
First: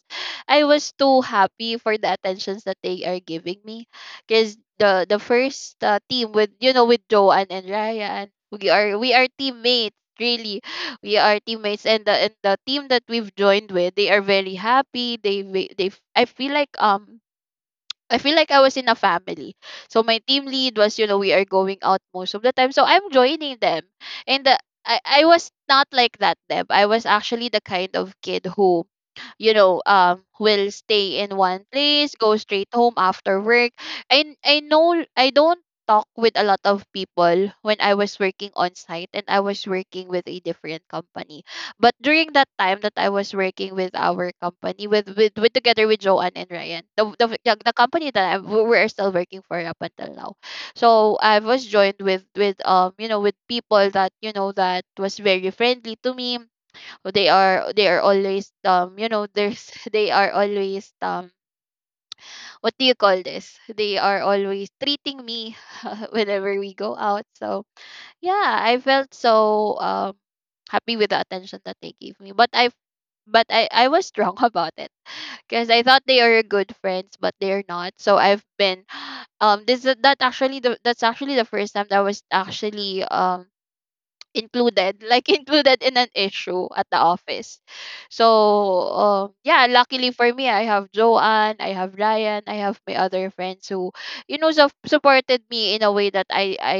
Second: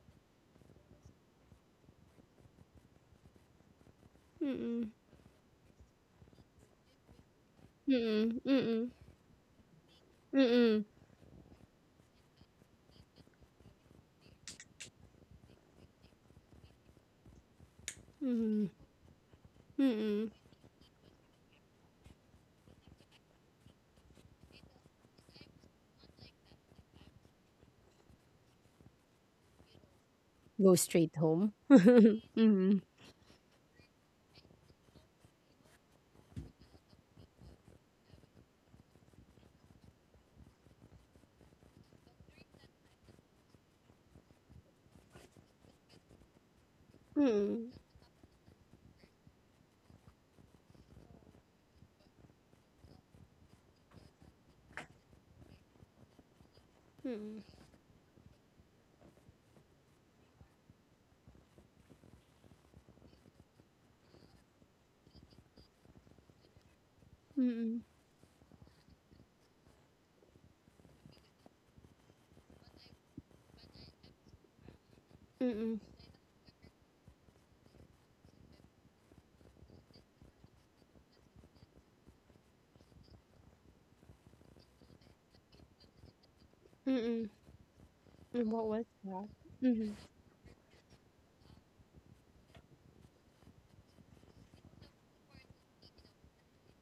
S2: I was too happy for the attentions that they are giving me. Cause the first team with, you know, with Joanne and Ryan,
S1: Mm, mm,
S2: we are teammates, really,
S1: mm,
S2: we are teammates, and the, and the team that we've joined with, they are very happy, they ve- they f- I feel like um, I feel like I was in a family. So my
S1: mm.
S2: team lead was, you know, we are going out most of the time, so I'm joining them. And the, I was not like that, Deb. I was actually the kind of kid who, you know, um, will
S1: Go straight
S2: stay in
S1: home?
S2: one place, go straight home after work. I don't talk with a lot of people when I was working on site, and I was working with a different company. But during that time that I was working with our company, with together with Joanne and Ryan, the company that I, we are still working for up until now. So I was joined with you know with people that, you know, that was very friendly to me. They are always um, you know, there's [laughs] they are always um, what do you call this? They are always treating me [laughs] whenever we go out. So
S1: Mm,
S2: yeah, I felt so happy with the attention that they gave me, but I was wrong [laughs] about it because
S1: mm,
S2: I thought they are good friends, but they're not. So I've been [sighs] this that actually the, that's actually the first time that I was actually included, like [laughs] included in an issue at the
S1: mm.
S2: office. So
S1: And what was
S2: yeah,
S1: mhm.
S2: luckily for me, I have Joanne, I have Ryan, I have my other friends who so supported me in a way that i i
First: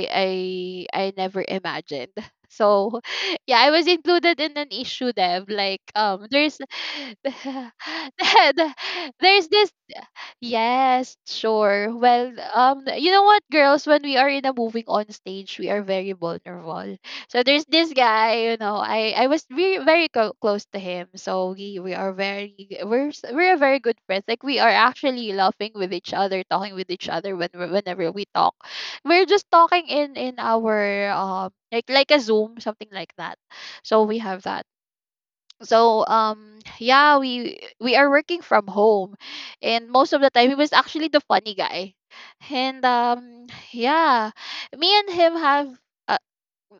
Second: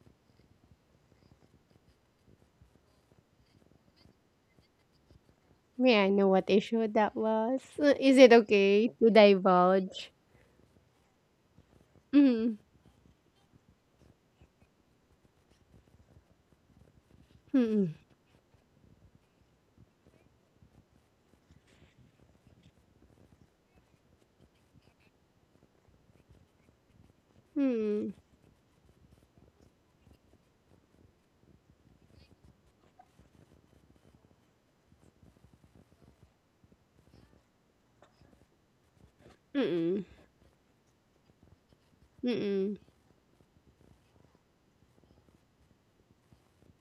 S2: i, I never imagined. [laughs] So [laughs] yeah, I was included in an issue, Dev, like
S1: May I know what
S2: there's
S1: issue that
S2: [laughs] the-
S1: was? Is it
S2: the-
S1: okay to
S2: there's this.
S1: divulge?
S2: Yes, sure. Well,
S1: Mm,
S2: you know what, girls, when we are in a moving on stage, we are very vulnerable. So there's this
S1: mm,
S2: guy, you know, I was very very close to him. So we are very we're very good friends. Like we are actually laughing with each other, talking with each other when whenever
S1: mm,
S2: we talk. We're just talking in our like a Zoom, something like that. So we have that. So yeah, we are working from home, and
S1: mm,
S2: most of the time he was actually the funny guy.
S1: mm.
S2: And yeah, me and him have uh,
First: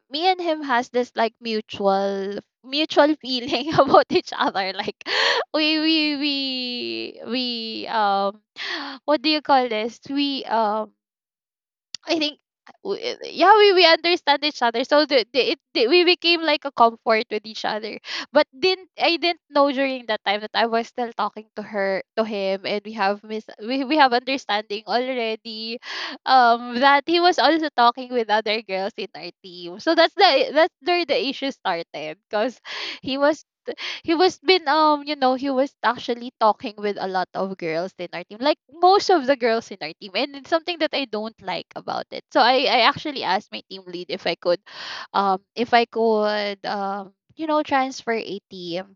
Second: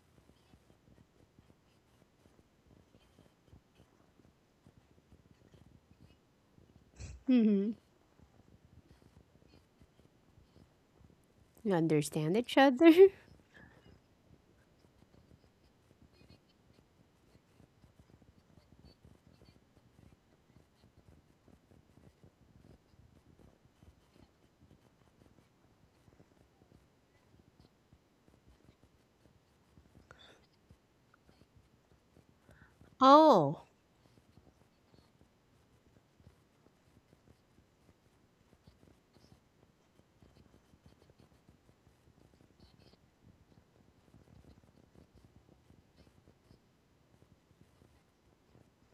S2: me and him has this like mutual feeling [laughs] about each other. Like [laughs] we [sighs] what do you call this, we
S1: You
S2: I
S1: understand
S2: think
S1: each other?
S2: w-
S1: [laughs]
S2: yeah, we understand each other. So we became like a comfort with each other. But didn't I didn't know during that time that I was still talking to her to him and we have we have understanding already. That he was also talking with other girls in our team. So that's where the issue started because he was
S1: Oh.
S2: he was been you know he was actually talking with a lot of girls in our team, like most of the girls in our team, and it's something that I don't like about it. So I actually asked my team lead if I could if I could you know transfer a team.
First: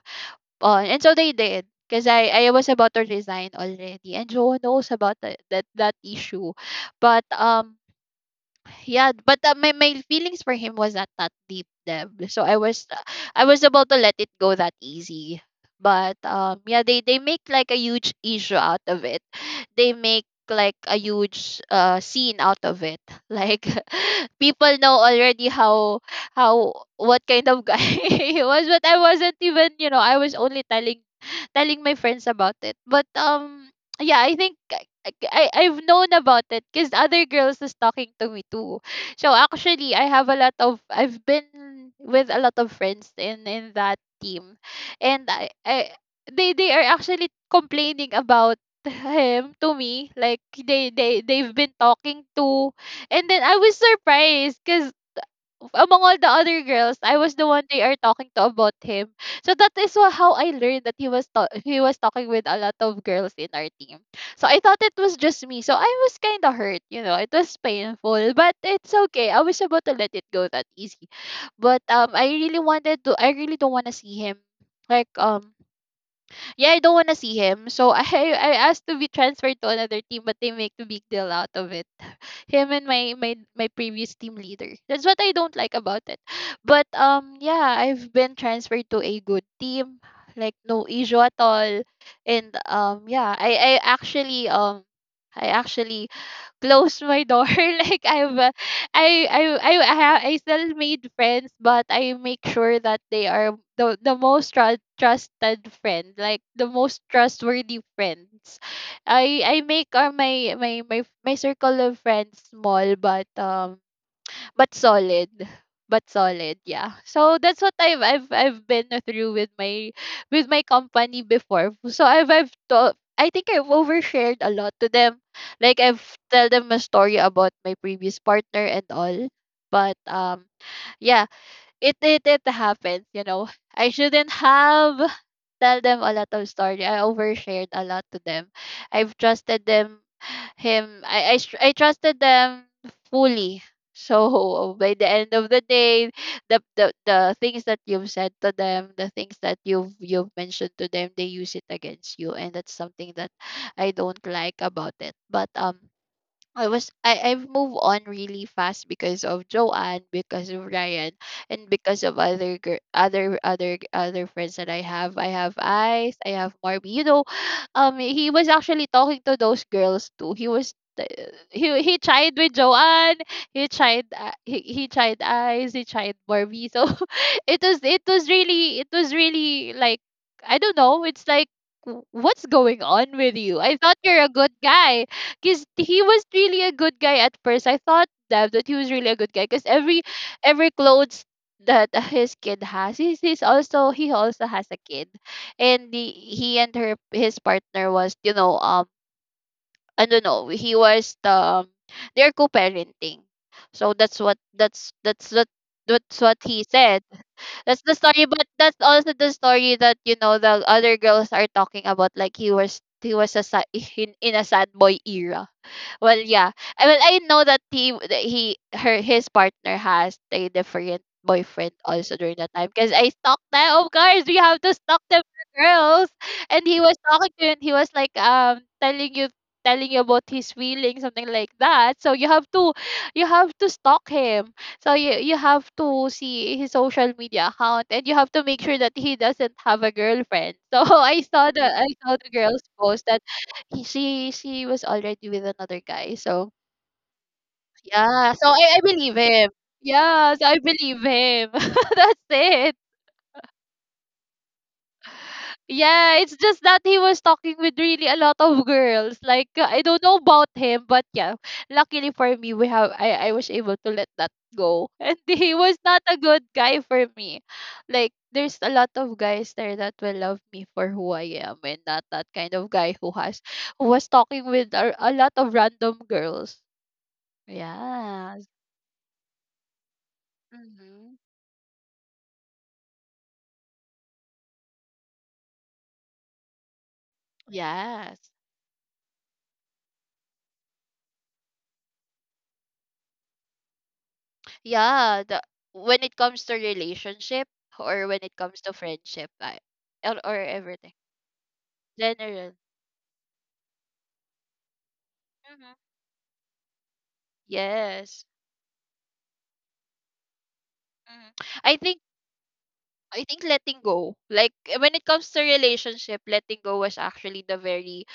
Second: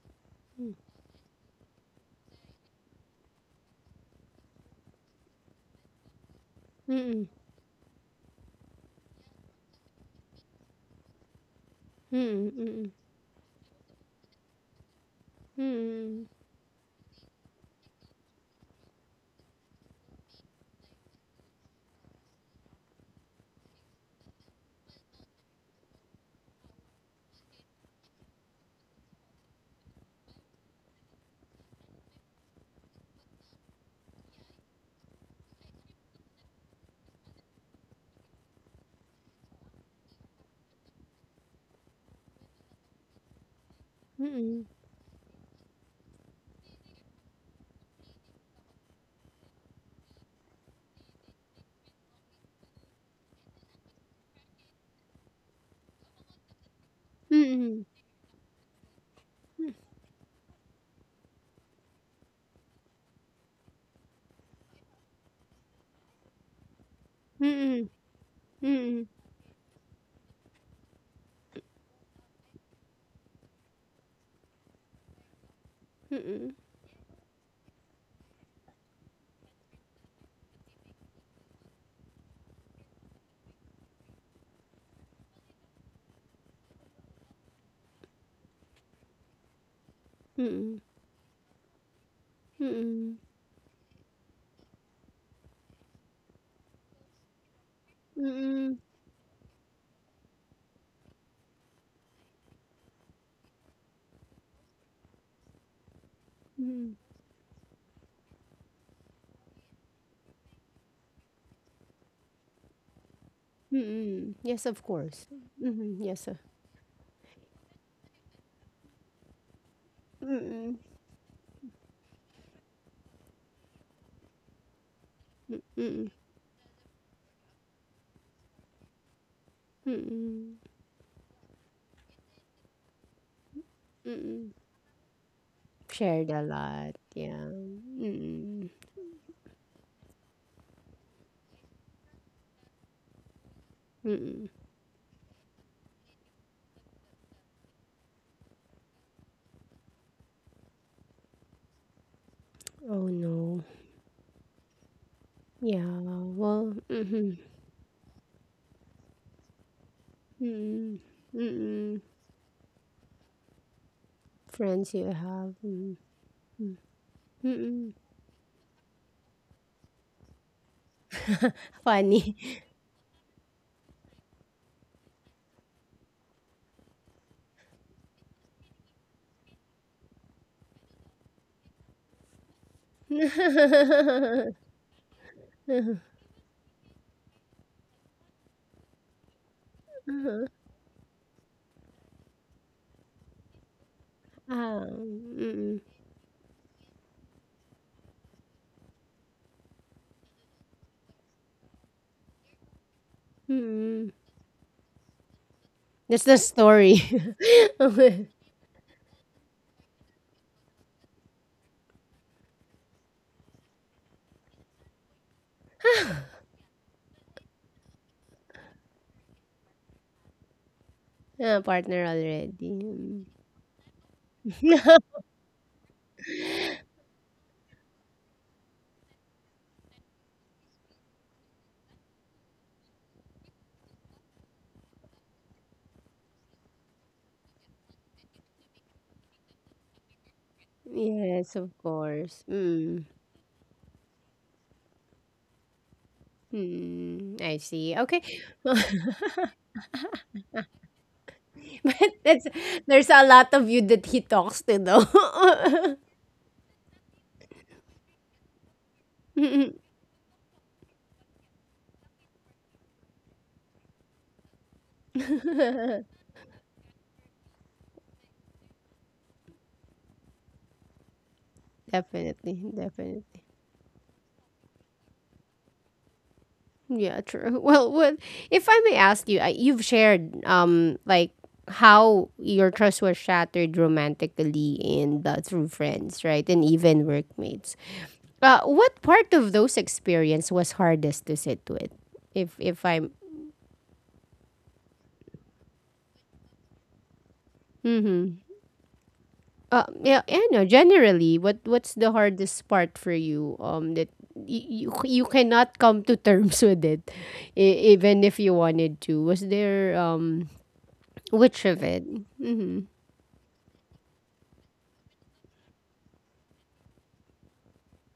S1: Mm,
S2: And so they did because I was about to resign already and Joe knows about that that issue. But
S1: mm,
S2: yeah, but my feelings for him was not that deep, Deb. So I was
S1: mm,
S2: I was about to let it go that easy.
S1: mm,
S2: But
S1: mm,
S2: yeah, they make like a huge issue out of it. They make like a huge scene out of it. Like [laughs] people know already how what kind of guy [laughs] he was, but I wasn't even, you know, I was only telling my friends about it. But yeah, I think, like, I've known about it because other girls is talking to me too. So actually, I have a lot of I've been with a lot of friends in that team,
S1: mm,
S2: and I they are actually complaining about him to me. Like they've been talking to, and then I was surprised because among all the other girls, I was
S1: mm,
S2: the one they
S1: mm,
S2: are talking to about him. So that is how I learned that he was he was talking with a lot of girls in our team. So I thought it was just me. So I was kind of hurt, you know. It
S1: mm,
S2: was
S1: mm,
S2: painful, but it's
S1: mm,
S2: okay. I was about to let it go that easy. But I really wanted to I really don't want to see him, like
S1: mm,
S2: yeah, I don't want to see him. So [laughs] I asked to be transferred to another team, but they make a big deal out of it. [laughs] Him and my previous team leader. That's what I don't like about it. But yeah, I've been transferred to a good team, like no issue at all. And yeah, I actually close my door [laughs] like
S1: mm,
S2: I've,
S1: mm,
S2: I, have, I still made friends, but I make sure that they are the most trusted friend, like the
S1: mm,
S2: most trustworthy friends. I make my circle of friends small,
S1: mm. Yes,
S2: but
S1: of course.
S2: solid.
S1: Hmm,
S2: But
S1: yes.
S2: solid, yeah. So that's what I've been through with my
S1: Mm,
S2: company before. So I think I've overshared a lot to them, like I've
S1: mm,
S2: tell them a story about my previous partner and all. But
S1: mm,
S2: yeah, it it happens, you know. I shouldn't
S1: mm.
S2: have tell them a
S1: Shared
S2: lot
S1: a
S2: of story.
S1: lot,
S2: I
S1: yeah.
S2: overshared a lot to them.
S1: Mm.
S2: I've trusted them him I, str- I trusted them fully. So [laughs] by the end of the day, the things that you've said to them, the things that you've mentioned to them, they use it against you, and that's
S1: Oh
S2: something that
S1: no.
S2: I don't like about it. But
S1: Yeah, well,
S2: I
S1: mhm,
S2: I've moved on really fast because of Joanne, because of
S1: mm,
S2: Ryan, and
S1: mm.
S2: because of other gir- other other other friends that I
S1: Friends you
S2: have. I
S1: have.
S2: have
S1: Mm,
S2: Ice, I have Marby. You know, [sighs]
S1: mm.
S2: he was actually talking to those girls too. He was he
S1: Funny.
S2: tried with Joanne, he tried he tried Ice, he tried Marby. So [laughs] it was really like I don't know. It's like what's going on with you? I thought you're a good
S1: [laughs]
S2: guy because he was really a good guy at first. I thought that he was really a good guy because every clothes that his kid has, he's also he also has a
S1: Ah,
S2: kid,
S1: mm,
S2: and he and her his partner was, you know, I don't know, he was the um, they're co-parenting, so
S1: mm.
S2: that's what that's
S1: That's the
S2: what he
S1: story.
S2: said. That's the story,
S1: [laughs]
S2: but that's also the story that, you know, the other girls are talking about. Like he was a sad, [laughs] in a sad boy era. Well, yeah. I Well, I know that he her his partner has a different
S1: Ah,
S2: boyfriend
S1: partner
S2: also during
S1: already.
S2: that time because I
S1: Mm.
S2: stalked them. Of course, we have to stalk them [laughs] for girls. And he was talking to you and he was, like, telling you about his feelings, something like that. So you have to stalk him. So you have to see his social media account and you have to make sure that he doesn't have a girlfriend. [laughs] So
S1: Yes, of
S2: I saw the
S1: course.
S2: girls
S1: Mm,
S2: post that he she was already with another guy. So
S1: mm. I see. Okay.
S2: yeah, so I
S1: [laughs]
S2: believe him. Yeah, so I believe him. [laughs] That's
S1: [laughs] That's
S2: it.
S1: there's a lot of you that he talks to though.
S2: Yeah, it's just that he was talking with really a lot of girls. Like I don't know about him, but yeah, luckily for me, we have I was able to let that go, [laughs] and he was not a good guy for me. Like there's a lot of guys there that will love me for who I am, and
S1: [laughs]
S2: not that
S1: Definitely,
S2: kind of guy who
S1: definitely.
S2: has who was talking with a lot of random girls.
S1: Yeah, true. [laughs] Well,
S2: Yes.
S1: if I may ask you, you've shared
S2: Hmm.
S1: like how your trust was shattered romantically and through friends, right? And even workmates.
S2: Yes.
S1: What part of those experience was hardest to sit with? If I'm
S2: Yeah. When it comes to relationship, or when it
S1: mm-hmm.
S2: comes to friendship, or,
S1: Yeah,
S2: or
S1: yeah, no,
S2: everything,
S1: generally, what's the
S2: general.
S1: hardest part for you? That you cannot
S2: Hmm.
S1: come to terms with it, even
S2: Yes.
S1: if you wanted to. Was there
S2: Hmm.
S1: which
S2: I
S1: of
S2: think
S1: it? Mm-hmm.
S2: I think letting go. Like, eh, when it comes to relationship, letting go was actually the very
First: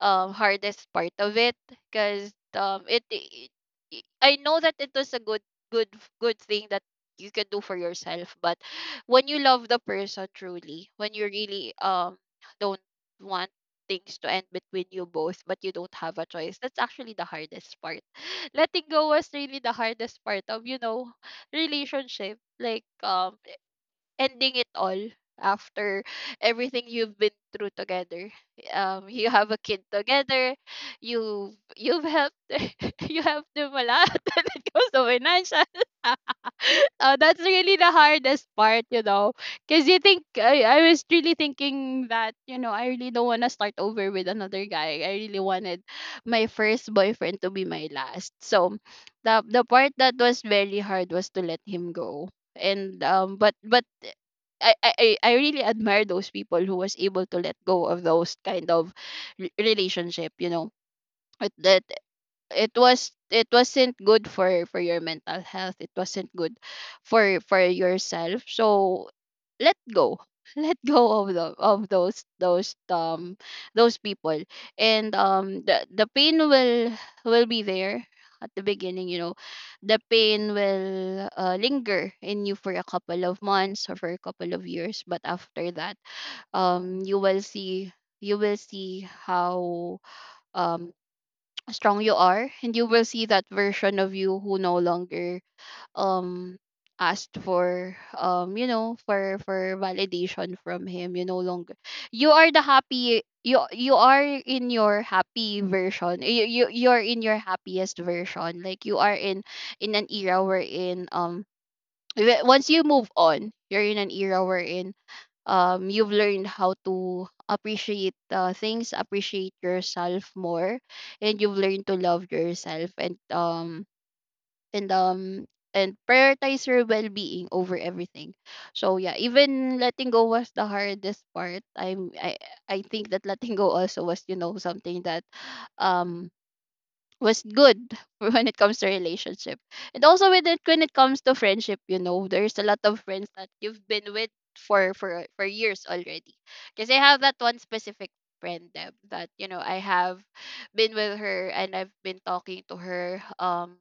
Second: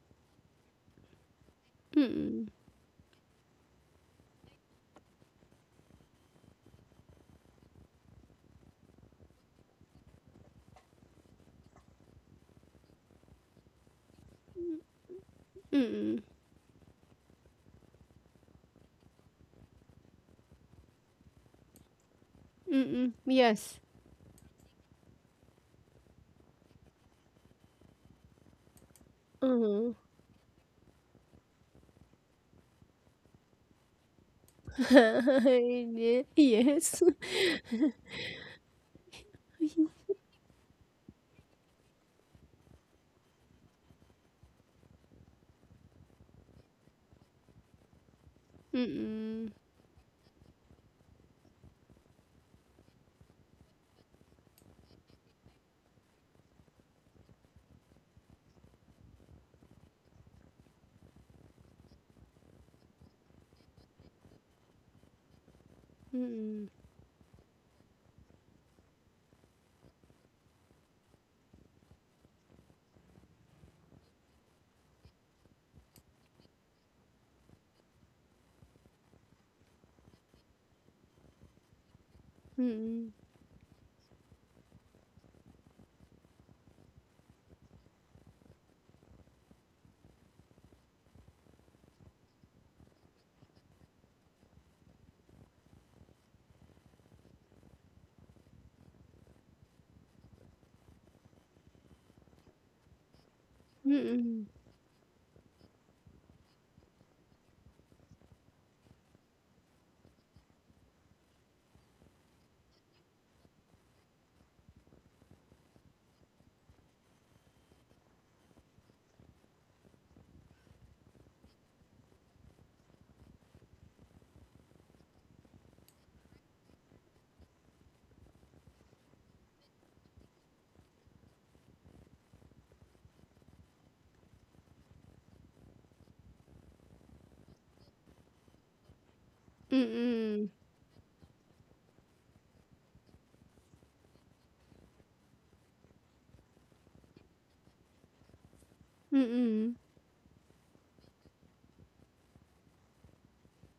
S2: hardest part of it because
S1: Mm-mm.
S2: it I know that it was a good good thing that you can do for yourself. But when you love the person truly, when you really don't want things to end between you both, but you don't have
S1: Mm-mm.
S2: a choice, that's actually the hardest part. [laughs] Letting go was really the hardest part of, you know, relationship, like,
S1: Mm-mm. Yes.
S2: ending it all after everything you've been through together. Um, you have a kid
S1: Mm-hmm.
S2: together, you you've helped [laughs] you helped them a lot [laughs] when it comes to financial [laughs]
S1: [laughs] yes.
S2: that's really the hardest part, you know. Because you think, I was really thinking that, you know, I really don't want to start over with another guy. I really wanted my first boyfriend to be my last. So the
S1: Mm-mm.
S2: part that was very hard was to let him go. And but I really admire those people who was able to let go of those kind of relationship, you know. It, that it wasn't good for your mental health. It wasn't good
S1: Mm-mm.
S2: for yourself. So let go. [laughs] Let go of the of those people. And um the the pain will be there at the beginning, you know. The pain will linger in you for a couple of months or for a couple of years. But after that, you will see. You will see how um strong you are, and you will see that version of you who no longer um asked for, for validation from him. You no longer, you are the happy you. You are
S1: Mm-mm.
S2: in your happy version. You're in your happiest version. Like you are in an era wherein once you move on, you're in an era wherein you've learned how to appreciate things, appreciate yourself more, and you've learned to love yourself. And um and um and prioritize your well-being over everything. So yeah, even letting go was the hardest part. I think that letting go also was, you know, something that um was good [laughs] when it comes to relationship. And also with
S1: Mm-mm.
S2: it, when it comes to friendship, you know, there's a lot of friends that you've been with for years already. Because I have that one specific friend, Deb, that, you know,
S1: Mm-mm.
S2: I have been with her, and I've been talking to her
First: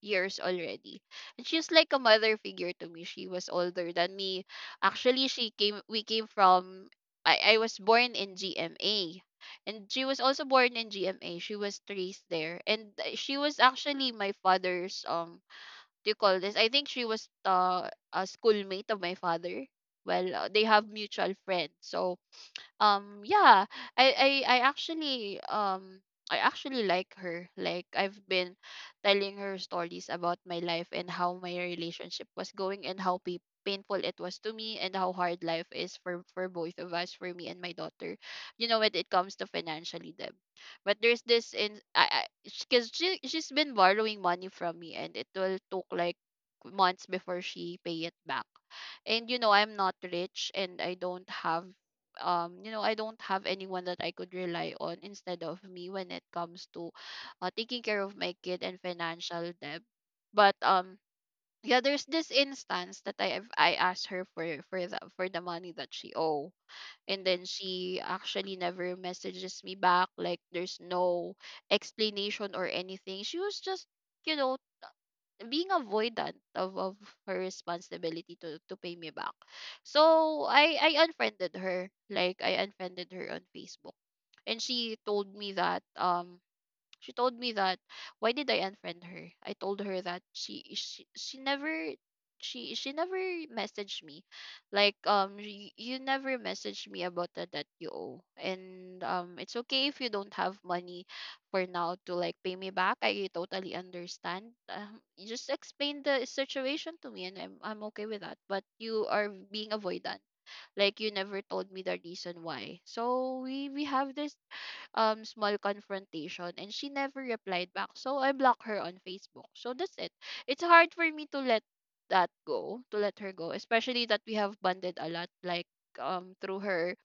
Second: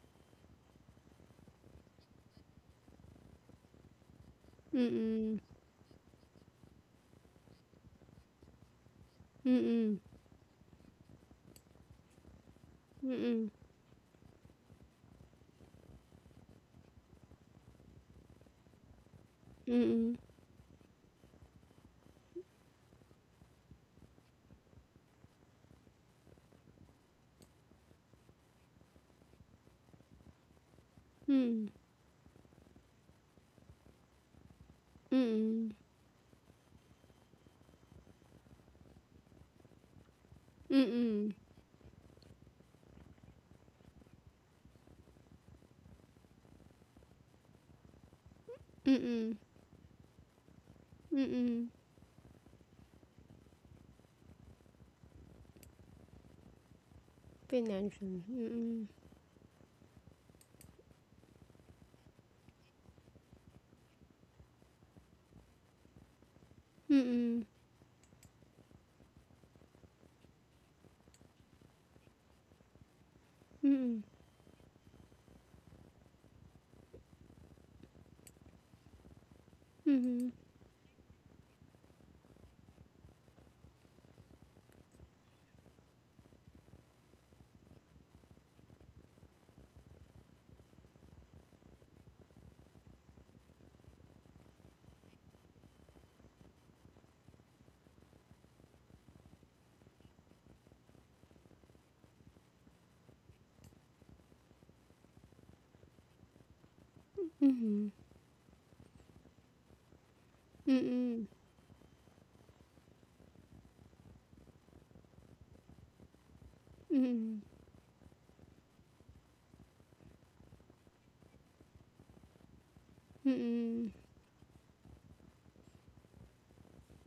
S2: years already. And she's like a mother figure to me. She was older than me. Actually,
S1: Mm-mm.
S2: she came we came from, I, was born in GMA. And
S1: Mm-mm.
S2: she was also born in GMA. She was raised there. And
S1: Mm-mm.
S2: she
S1: Mm-mm.
S2: was actually my father's, do you call this? I think she was a schoolmate of my father.
S1: Mm-mm.
S2: Well, they have mutual friends. So yeah, i i, I actually um I actually like her. Like I've been telling her stories about my life and how my relationship was going and how painful it was to me, and how hard life
S1: Mm-mm.
S2: is for both of us, for me and my daughter. You know, when it comes to financially them. But there's
S1: Mm-mm.
S2: this in I, because she's been borrowing money from me, and it will took like months before she pay it back. And
S1: Mm-mm.
S2: you know, I'm not rich, and I don't have,
S1: Mm-mm.
S2: I don't have anyone that I could rely on instead of me when it comes to taking care
S1: Financial.
S2: of my kid and
S1: Mm-mm.
S2: financial debt. But yeah, there's this instance that I have, I asked her for the money that she owe. And
S1: Mm-mm.
S2: then she actually never messages me back. Like there's no explanation or anything. She was just,
S1: Mm-mm.
S2: you know, being avoidant of, her responsibility to pay me back.
S1: Mm,
S2: So I unfriended her. Like I unfriended her on Facebook. And she told me that, She told me that why did I unfriend her? I told her that she never, she she never messaged me. Like, you, never messaged me about the debt you owe. And it's okay if you don't have money for now to like pay me back. I totally understand. You just explain the situation to me, and I'm
S1: hmm.
S2: okay with that. But you are being avoidant. Like you never told me the reason why. So we have this small confrontation, and she never
S1: Mm,
S2: replied back. So I blocked her on Facebook. So that's it. It's hard for me to let that go, to let her go,
S1: hmm.
S2: especially that we have bonded a lot. Like through her,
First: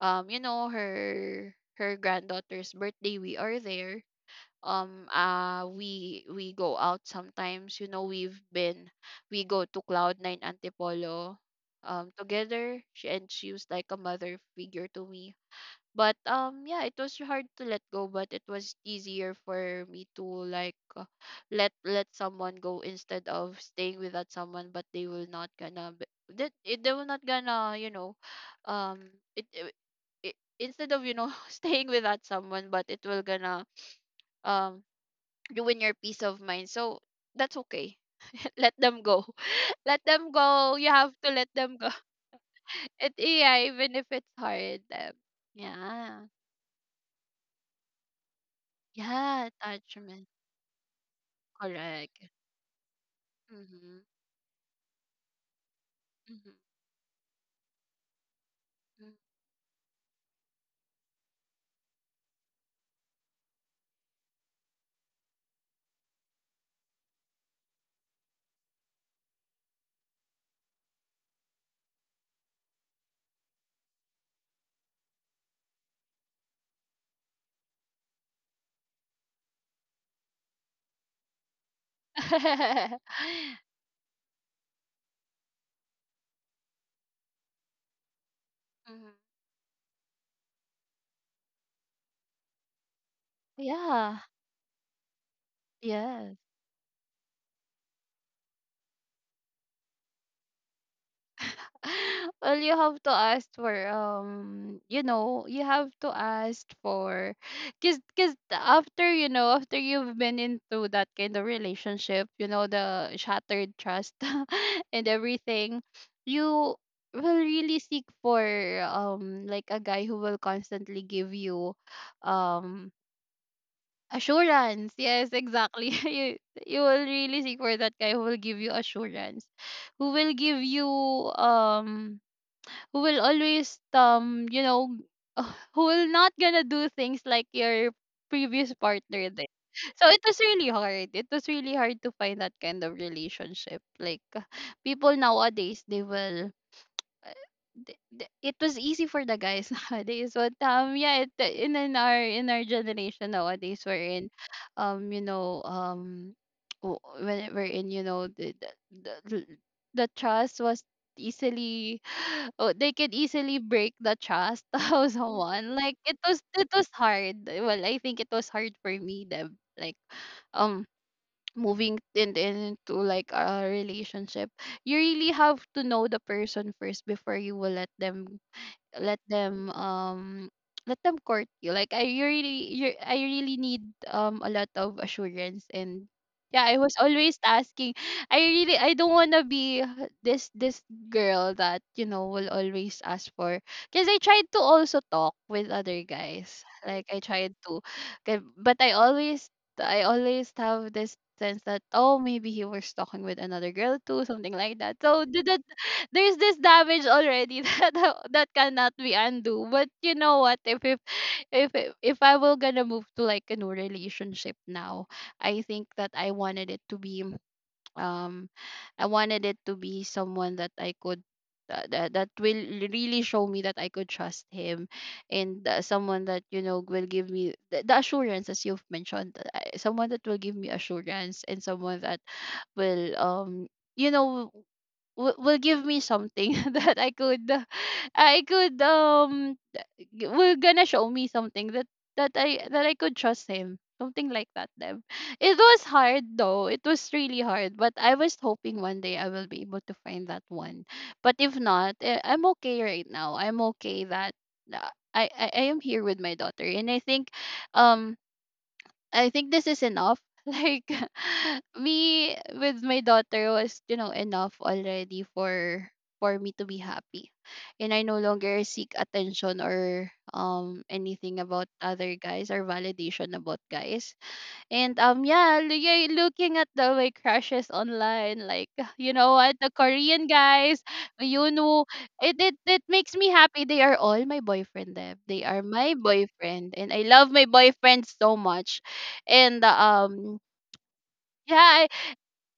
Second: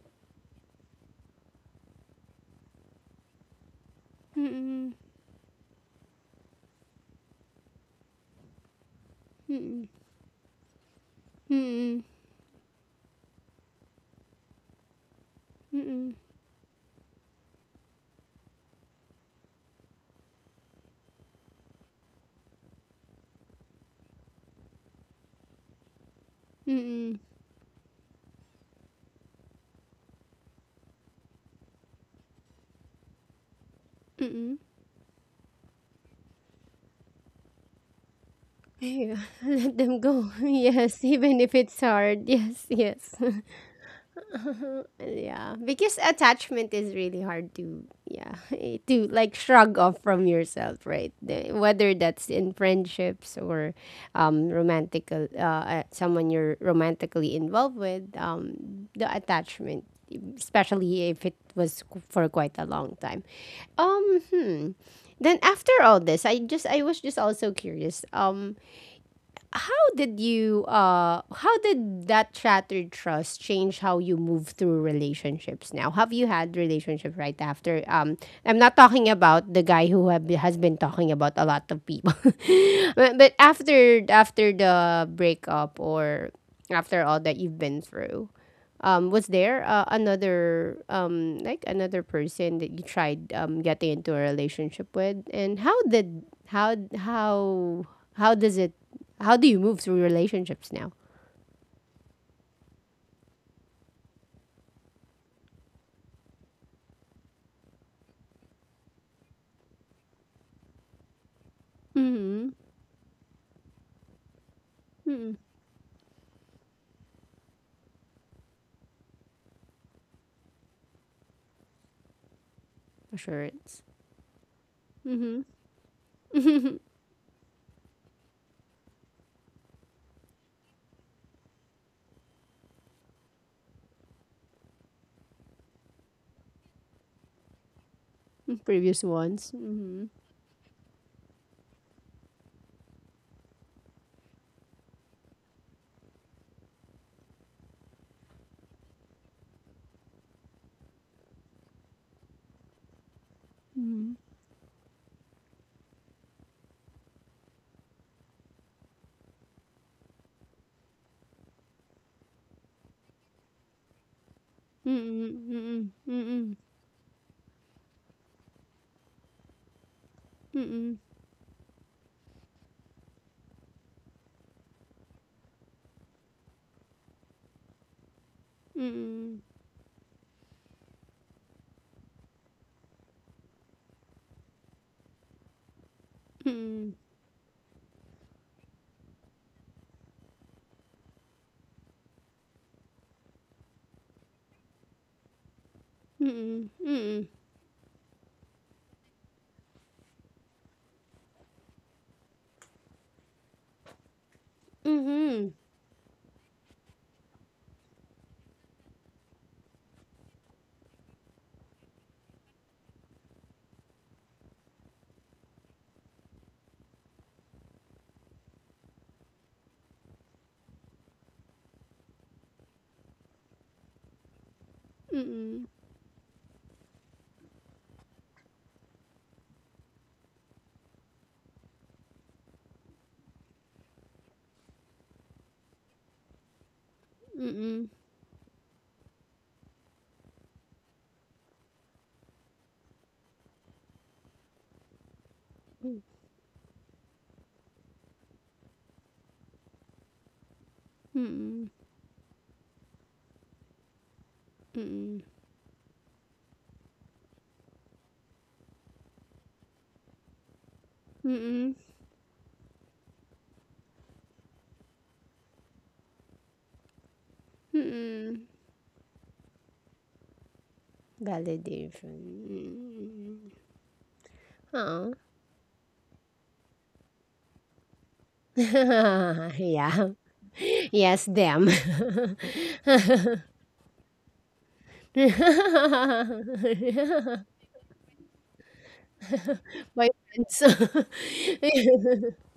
S2: her granddaughter's birthday, we are there.
S1: Mm-mm.
S2: We go out sometimes. You know, we've been, we
S1: Mm-mm. Mm-mm. Mm-mm.
S2: go to
S1: Mm-mm. Mm-mm.
S2: cloud nine antipolo together. She was like a mother figure to me.
S1: Mm-mm.
S2: But yeah, it was hard to let go, but it was easier for me to like, let someone go instead of staying with that someone, but they will not gonna b- that it they will
S1: Mm-mm.
S2: not gonna, you know, um it, it, it instead of, you know, [laughs] staying with that someone, but it will gonna
S1: Mm-mm.
S2: um ruin your peace of mind. So that's okay. [laughs] Let them
S1: Yeah,
S2: go.
S1: [laughs] let
S2: [laughs]
S1: them
S2: Let them
S1: go. [laughs]
S2: go. You
S1: Yes,
S2: have to
S1: even
S2: let
S1: if
S2: them
S1: it's
S2: go. [laughs]
S1: hard. Yes,
S2: It
S1: yes. [laughs]
S2: Yeah, even if it's hard.
S1: Yeah, because
S2: Yeah.
S1: attachment is really hard to, yeah, [laughs] to like
S2: Yeah,
S1: shrug off
S2: attachment.
S1: from yourself, right? Whether
S2: Correct.
S1: that's in friendships or
S2: Mm-hmm.
S1: romantic, someone you're
S2: Mm-hmm.
S1: romantically involved with. The attachment, especially if it was for quite a long time, um hmm then after all this, I was just also curious. How did you how did that shattered trust change how you move through relationships now? Have you had relationship right after? I'm not talking about the guy who have, has been talking about a lot of people, [laughs] but
S2: [laughs]
S1: after after the breakup or after all that you've been through,
S2: hmm
S1: was there another like another person that you tried getting into a
S2: yeah.
S1: relationship with, and how did,
S2: Yes.
S1: how does it, how do you move through relationships now?
S2: [laughs] Well, you have to ask for, you know, you have to ask for, cause, after, you know, after you've been into that kind of relationship, you
S1: Mm-hmm.
S2: know, the shattered trust [laughs] and
S1: Mm-hmm.
S2: everything, you will really seek for like a guy who will constantly give you um
S1: Assurance.
S2: Assurance. Yes, exactly. [laughs]
S1: Mm-hmm.
S2: You
S1: [laughs]
S2: will really seek for that guy who will give you assurance, who will give you, um, who will always, you know, [laughs] who will not gonna do things like your previous
S1: Previous
S2: partner did.
S1: ones.
S2: So it was really hard. It was really hard to find that kind of relationship. Like people nowadays, they will, it was easy for the guys [laughs] nowadays. But yeah, it, in, our generation nowadays, we're in, um you know um when we're in, you know, the the, the the trust was easily [gasps] [sighs] oh, they could easily break the trust [laughs] of
S1: Mm-mm,
S2: someone.
S1: mm-mm,
S2: Like it was,
S1: mm-mm,
S2: it was hard. Well, I think it was hard for me them. Like um
S1: mm-mm,
S2: moving into like a relationship, you really have to know the person first before you will let them, let
S1: mm-mm,
S2: them um let them court you. Like I really you I really need a lot of assurance. And yeah, I was always asking. I really, I don't want to be this girl that, you know, will always ask for. Because I tried to also talk with other guys.
S1: mm-mm, mm-mm,
S2: Like I
S1: mhm,
S2: tried to, 'kay, but I always, I always have this sense that oh, maybe he was talking with another girl too, something like that. So
S1: mm-mm,
S2: that there's this damage already [laughs] that cannot be undo. But you know what? If I will gonna move to like a new relationship now, I think that I wanted it to be, um, I wanted it to be someone that I could. That will really show me that I could trust him. And someone that, you know, will give me the assurance as you've mentioned. Someone that will give me assurance, and someone that will you know will give me something [laughs] that I could
S1: mm-mm,
S2: I could um will gonna show me something that that I could trust him, something like that, Deb. It was hard, though. It was really hard. But I was hoping one day I will be able to find that one. But if
S1: mm-mm,
S2: not, eh, I'm okay right now. I'm okay that,
S1: mm-mm,
S2: I am here with my daughter, and um I think this is enough. [laughs] Like [laughs]
S1: mm-mm,
S2: me with my daughter was, you know, enough already for me to be happy. And I no
S1: mm-mm.
S2: longer seek attention or anything about
S1: Validation.
S2: other guys, or validation
S1: Mm.
S2: about guys. And
S1: Oh.
S2: yeah, yeah, looking at the way crushes online,
S1: [laughs]
S2: like [sighs] you know what, the
S1: yeah.
S2: Korean guys,
S1: Yes,
S2: you
S1: them.
S2: know, it,
S1: [laughs]
S2: it makes me happy. They are all my boyfriend. Deb. They are my boyfriend, and I love my boyfriend so much. And
S1: My friends. [laughs]
S2: yeah,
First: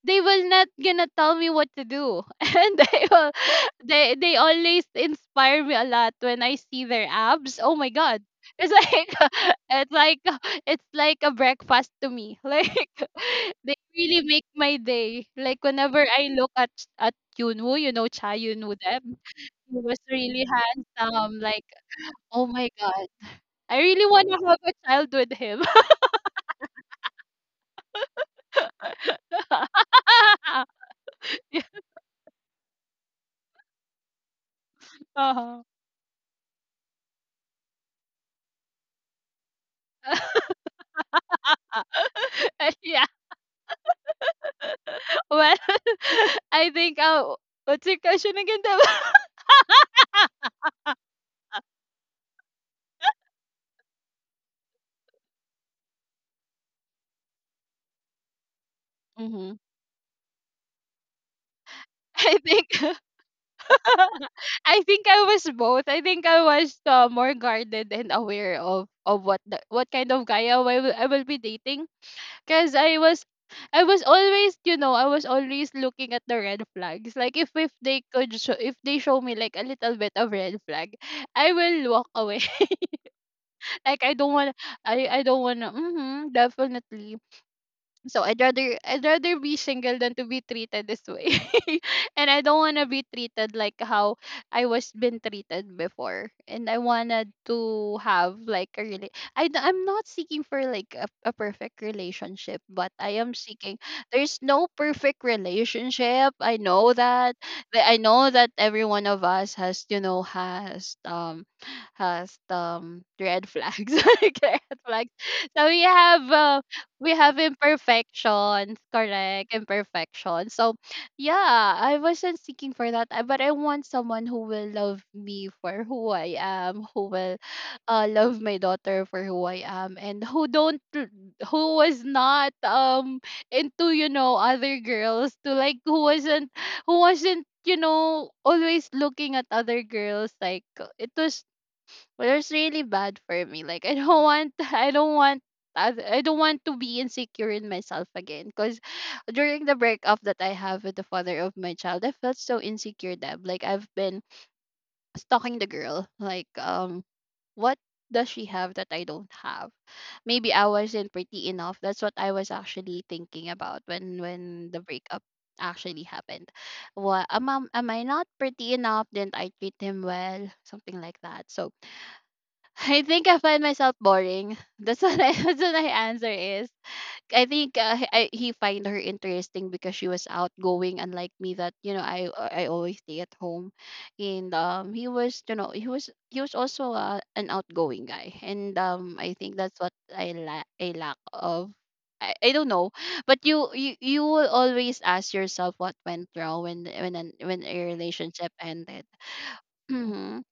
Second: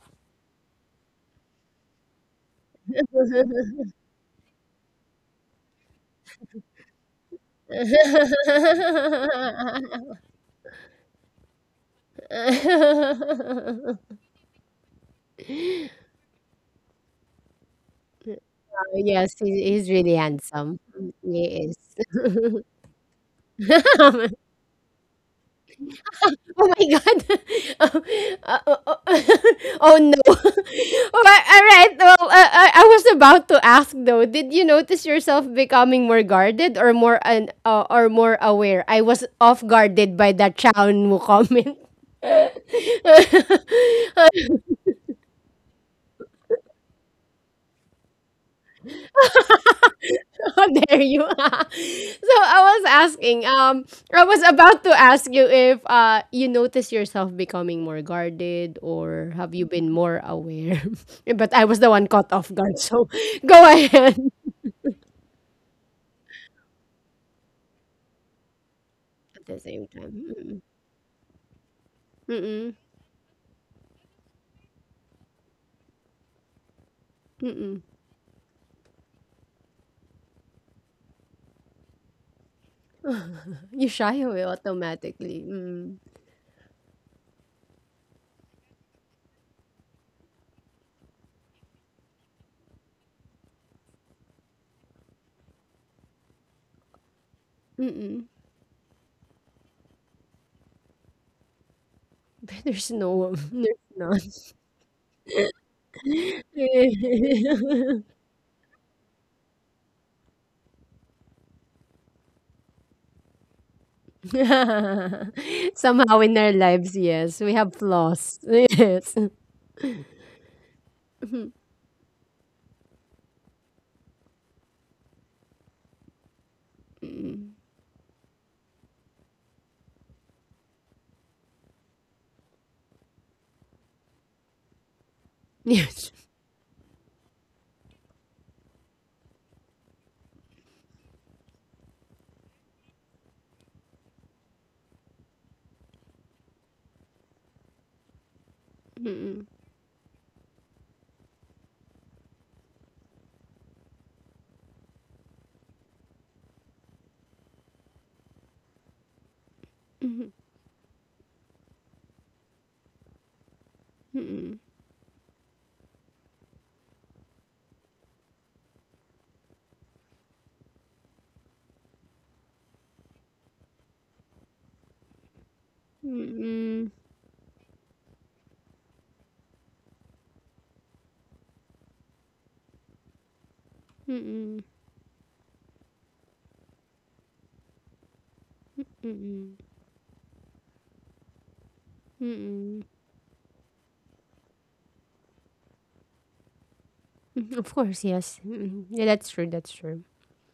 S2: they will not gonna tell me what to do [laughs] and they will they always inspire me a lot when I see their abs. Oh my god, it's like [laughs] it's like it's like a breakfast to me. [laughs] Like they really make my day. Like whenever I look at at yunwoo, you know, cha yunwoo them.
S1: Yes, he,
S2: He
S1: he's
S2: was
S1: really
S2: really
S1: handsome. Mm,
S2: handsome. Like
S1: he
S2: oh my god, I really want
S1: is.
S2: to
S1: [laughs]
S2: have a child with him.
S1: Oh my god. [laughs] Oh, oh! uh, [laughs] oh no. [laughs] All
S2: [laughs]
S1: right,
S2: Yeah.
S1: all right. Well, I was about to ask though. Did you notice yourself
S2: Uh-huh.
S1: becoming more guarded or more an or more aware? I was off guarded by that Chow Nu comment.
S2: [laughs] Yeah.
S1: [laughs]
S2: [laughs] Well, [laughs] I think, what's your question again, Deb? [laughs]
S1: [laughs] There you are. [laughs] So I was asking, I was about to ask you if you notice yourself becoming more guarded or have
S2: hmm
S1: you been more aware? [laughs] But I was the one caught
S2: I
S1: off guard,
S2: think, [laughs]
S1: so [laughs] go ahead.
S2: I think I was both. I think I was, more guarded and aware of what
S1: At the
S2: the,
S1: same
S2: what kind of guy I
S1: time.
S2: will, be dating.
S1: Mm-mm.
S2: Because
S1: Mm-mm.
S2: I was, I was always, you know, I was always looking at the red flags. Like if
S1: Mm-mm.
S2: they could show, if they show me like a little bit of red flag, I will walk away. [laughs]
S1: You
S2: Like I
S1: shy
S2: don't
S1: away
S2: want, I don't
S1: automatically.
S2: want to,
S1: Mm.
S2: mm-hmm, definitely. So I'd rather be single than to be treated this way. [laughs] And I don't wanna be treated like how I was been treated before. And I wanted to
S1: Mm-mm.
S2: have like a really, I'm not seeking for like a perfect relationship,
S1: [laughs] There's
S2: but I am
S1: no there's
S2: seeking,
S1: none.
S2: there's no perfect relationship. I know that. I
S1: [laughs]
S2: know that every one of us has, you know, has red flags. [laughs] Like red flags. So we
S1: Somehow in our
S2: have
S1: lives,
S2: we have
S1: yes, we have flaws. [laughs]
S2: imperfections,
S1: Yes.
S2: correct, imperfections. So yeah, I wasn't seeking for that, but I want someone who will love me for who I am, who will love my daughter for who I am, and who was not into, other girls, to like who
S1: Yes.
S2: wasn't who wasn't always looking at other girls, like, it was but it's really bad for me. Like, I don't want, [laughs] I don't want, I I don't want to be insecure in myself again because during the breakup that I have with the father of my child, I felt so insecure that, like, I've been stalking the girl. Like, what does she have that I don't have? Maybe I wasn't pretty enough. That's what I was actually thinking about when the breakup actually happened. Well, am I not pretty enough? Didn't I treat him well? Something like that. So I think I find myself boring. That's [laughs] that's what my answer is.
S1: Mm-mm.
S2: I think he find her interesting because she was outgoing, unlike me. That, you know, I always stay at home, and
S1: Mm-mm.
S2: he was, you know, he was also an outgoing guy, and I
S1: Mm-mm.
S2: think that's what I lack of. I don't
S1: Mm-mm.
S2: know, but you will always ask yourself what went wrong
S1: Mhm,
S2: when
S1: of
S2: a
S1: course, yes.
S2: relationship
S1: Mm-mm. Yeah,
S2: ended.
S1: that's true. That's true.
S2: [clears throat]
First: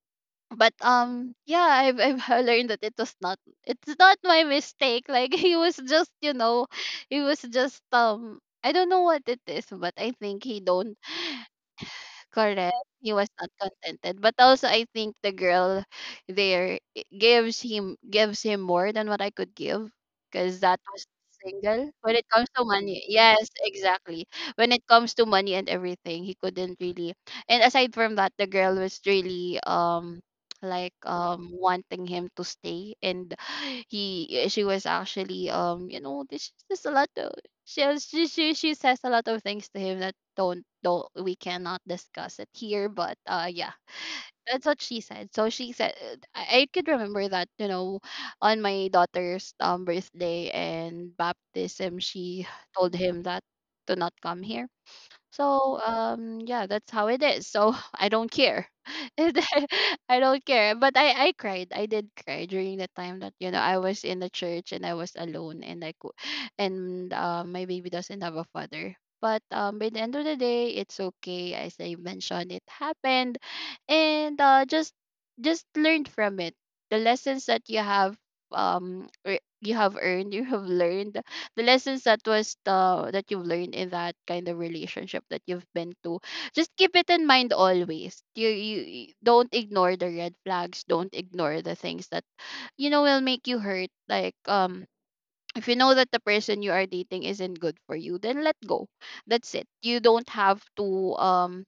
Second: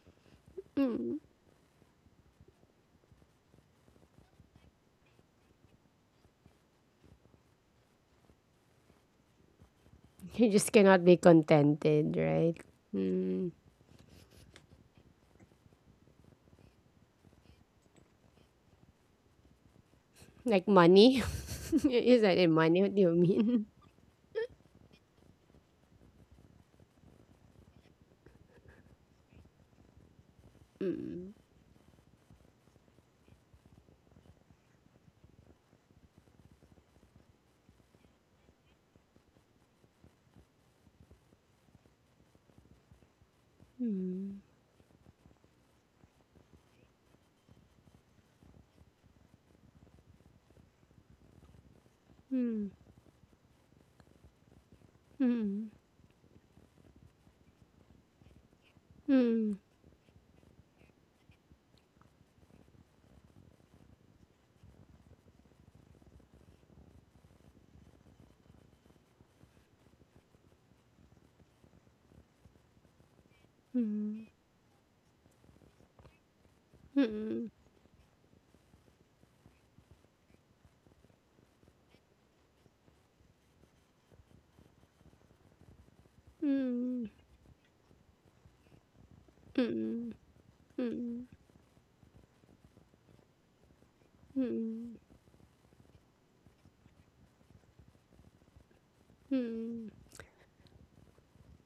S2: but
S1: Mm.
S2: um yeah, I've [laughs] learned that it's not my mistake. Like, [laughs] he was just, you know, he was just, I don't know what it is, but I think
S1: You
S2: he
S1: just
S2: don't.
S1: cannot be contented, right?
S2: Correct. He was not
S1: Mm.
S2: contented. But also I think the girl gives him more than what I could give because
S1: Like
S2: that was
S1: money.
S2: single.
S1: [laughs]
S2: When
S1: Is
S2: it
S1: that
S2: comes
S1: in
S2: to
S1: money? What do
S2: money.
S1: you
S2: Yes,
S1: mean?
S2: exactly. When it comes to money and everything, he couldn't really. And aside from that, the girl was really, like,
S1: Mm.
S2: wanting him to stay, and [sighs] he she was actually, you know, this is a lot of, she she says a lot of things to him that don't, we cannot discuss it here, but, uh, yeah,
S1: Mm.
S2: that's what she said. So she said, I could remember that, you know, on my daughter's birthday and baptism, she
S1: Mm.
S2: told him that to not come here.
S1: Mm.
S2: So yeah, that's how it is. So [laughs] I don't care. [laughs] And then
S1: Mm.
S2: [laughs] I don't care. But I cried. I did cry during the time that, you know, I was in the church and I was alone, and I could, and, my baby doesn't have a father. But by the end of the day, it's okay. As I mentioned, it happened,
S1: Mm.
S2: and, just learned from it. The
S1: Mm.
S2: lessons
S1: Mm.
S2: that you have, you have earned, [laughs] you have learned, the lessons that was the that you've learned in that kind of relationship that you've been to, just keep
S1: Mm.
S2: it in mind always. You don't ignore the
S1: Mm.
S2: red flags. Don't
S1: Mm.
S2: ignore the things that, you know, will make you hurt, like, if you know that the person you are dating isn't good for you, then let go. That's it.
S1: Mm.
S2: You don't have to,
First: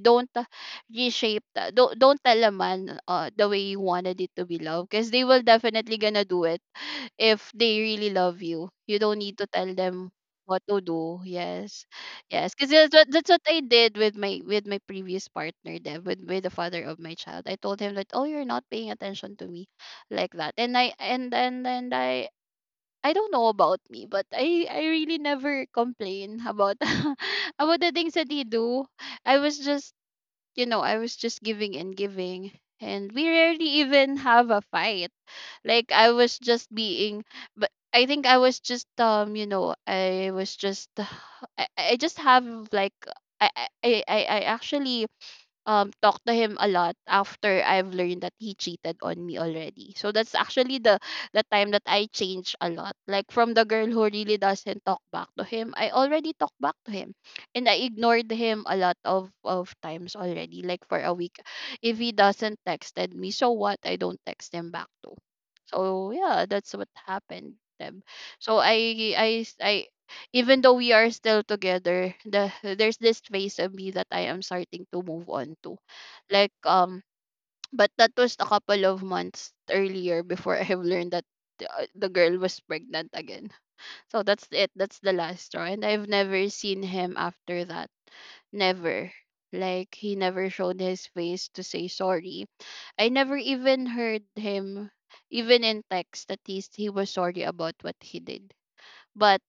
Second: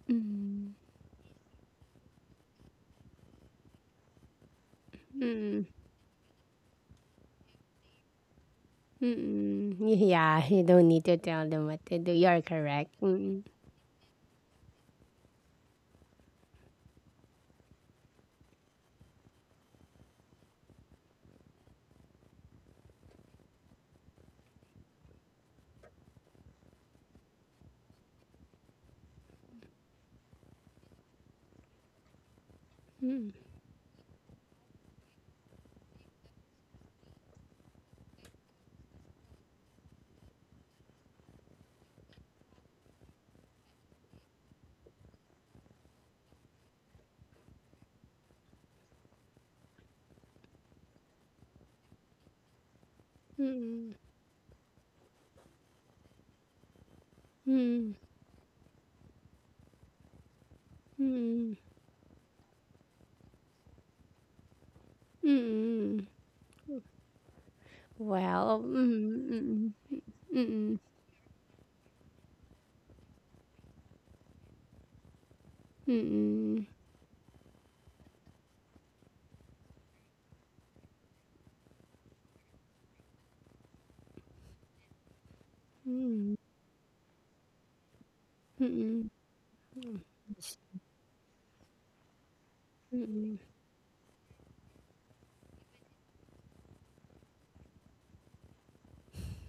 S2: don't,
S1: Mm.
S2: don't tell a man, the way you wanted it to be loved, because they will
S1: Mm.
S2: definitely gonna do it if they really love you. You don't need to tell
S1: Mm-mm.
S2: them
S1: Yeah,
S2: what
S1: you
S2: to
S1: don't need to
S2: do.
S1: tell them
S2: Yes.
S1: what to do. You're
S2: Yes, because
S1: correct.
S2: that's what I did with my, with my previous partner. Then with the father of my child, I told him that, oh, you're not paying attention to me, like that, and I and I don't know about me, but I really never complain about [laughs] about the things that he do. I was just, you know, I was just giving and giving, and we
S1: Mm,
S2: rarely even have a fight. Like, I was just being, but I think I was just, you know, I was just [sighs] I just have, like, I actually talk to him a lot after I've learned that he cheated on me already. So that's actually the time that I changed a lot. Like, from the girl
S1: mm,
S2: who really doesn't talk back to him, I already talk back to him. And I
S1: mm,
S2: ignored him a lot of times already, like for a week.
S1: mm,
S2: If he doesn't texted me, so what? I don't text him back to.
S1: mm.
S2: So yeah, that's what happened, Deb. So
S1: Well,
S2: I I
S1: mm,
S2: s-
S1: mm,
S2: I even though
S1: mm,
S2: we are still together, there's this phase of me that I am starting to move on to, like,
S1: mm,
S2: [tsk] but that was a couple of months earlier before [laughs] I have learned that the girl was pregnant again. So that's it. That's the last straw, and I've
S1: mm,
S2: never seen him after that. Never. Like, he never showed his face to say sorry. I never
S1: mm,
S2: even heard him, even in text, that he was sorry about what he did. But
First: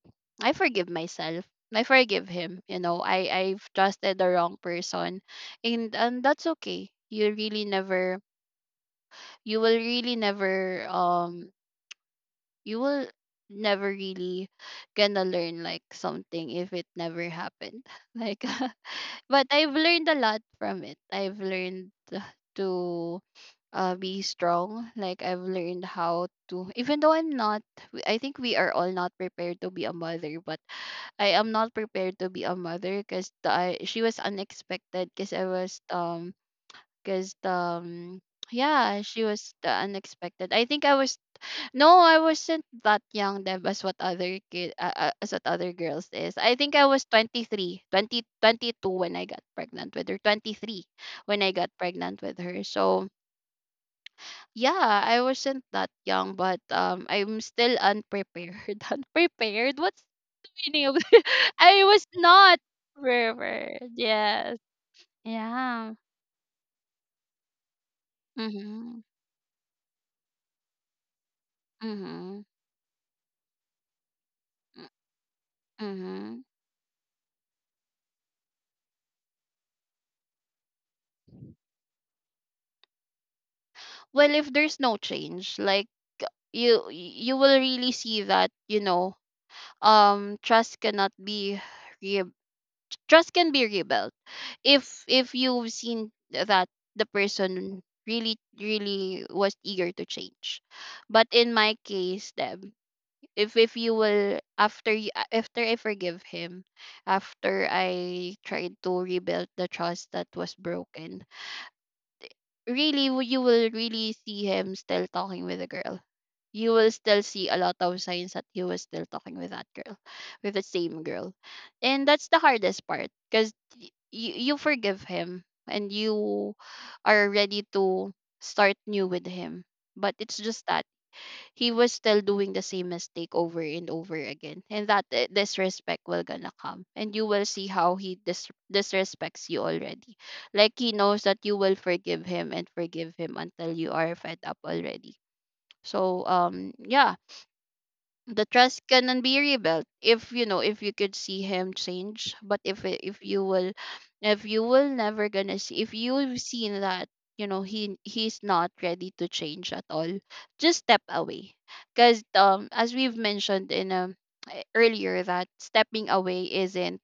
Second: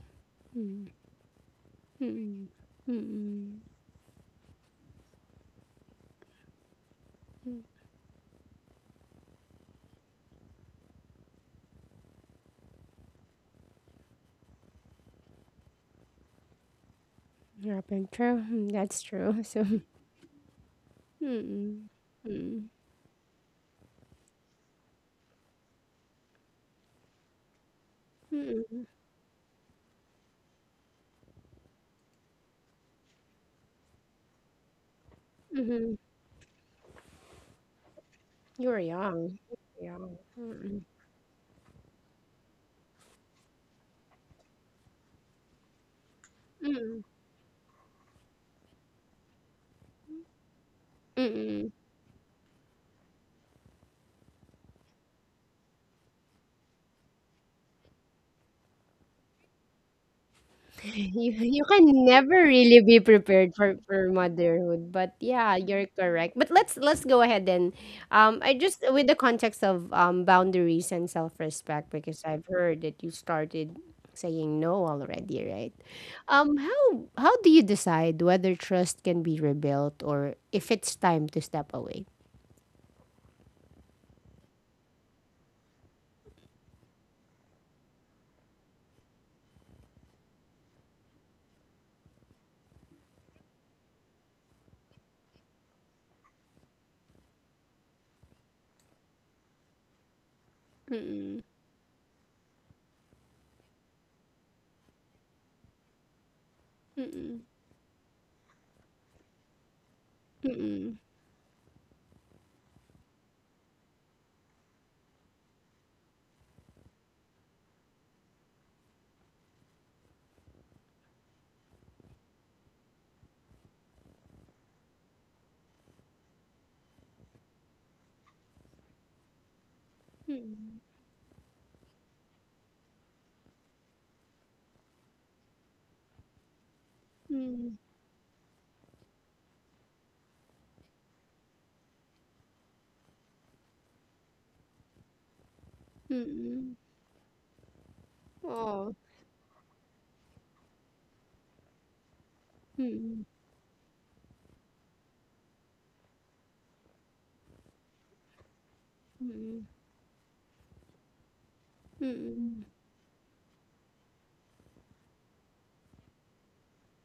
S2: I forgive myself. I forgive
S1: mm,
S2: him. You know, I
S1: mm.
S2: I've trusted the wrong person, and that's okay. You really never, you will really never, you will never really gonna learn, like, something if it never happened.
S1: Up and
S2: [laughs]
S1: true.
S2: Like,
S1: Mm,
S2: [laughs]
S1: that's true. [laughs]
S2: but
S1: So,
S2: I've learned a lot from it. I've
S1: mm,
S2: learned
S1: mm,
S2: to, be strong. Like, I've learned how to, even though I'm not, I think we are
S1: mm,
S2: all not prepared to be a mother, but I am not prepared to be a mother because I she was unexpected because I was,
S1: mm.
S2: because
S1: You were
S2: yeah, she
S1: young.
S2: was the
S1: young.
S2: unexpected. I think I was, no, I wasn't that young, Deb, as what other kid, as what other girls is. I think I was 23, 20 22 when I got pregnant with her. 23
S1: Mm,
S2: when I got
S1: mm.
S2: pregnant with her. So yeah, I wasn't that young, but I'm still unprepared. [laughs] Unprepared. What's meaning of [laughs]
S1: you
S2: I
S1: can
S2: was
S1: never
S2: not
S1: really be prepared for,
S2: pervert.
S1: for
S2: Yes.
S1: motherhood, but yeah, you're
S2: Yeah.
S1: correct, but let's go ahead then. I just
S2: Mhm.
S1: with the context of boundaries and self-respect, because
S2: Mhm.
S1: I've heard that you started saying no
S2: Mm.
S1: already, right?
S2: Mhm.
S1: um how how do you decide whether trust can be rebuilt or if it's time to step away?
S2: Well, if there's no change, like, you will really see that, you know, um trust cannot be re- trust can be rebuilt. If you've seen that the person really really was eager to change. But
S1: Mm-mm.
S2: in my case, Deb, if you will, after I forgive him,
S1: Mm-mm.
S2: after I tried to rebuild the trust that was
S1: Mm-mm.
S2: broken, you will really see him still talking with the girl. You will still see a lot of signs that he was still talking with that girl, with the same girl, and that's the hardest part because you forgive him and you are ready to start new with him, but it's just
S1: Mm-mm.
S2: that he was still doing the same mistake over and over again. And that, disrespect will gonna come, and you will see
S1: Mm-mm.
S2: how he dis- disrespects you already. Like, he knows that you will forgive him and forgive him until you are fed up already. So
S1: Mm-mm.
S2: yeah, the trust
S1: Oh.
S2: can be rebuilt if you know, if you could see him change. But if
S1: Mm-mm.
S2: you will, if you will never gonna see, if you've seen that, you know, he's not ready to
S1: Mm-mm.
S2: change at all, just step away. Because
S1: Mm-mm.
S2: as we've mentioned in earlier, that stepping away isn't,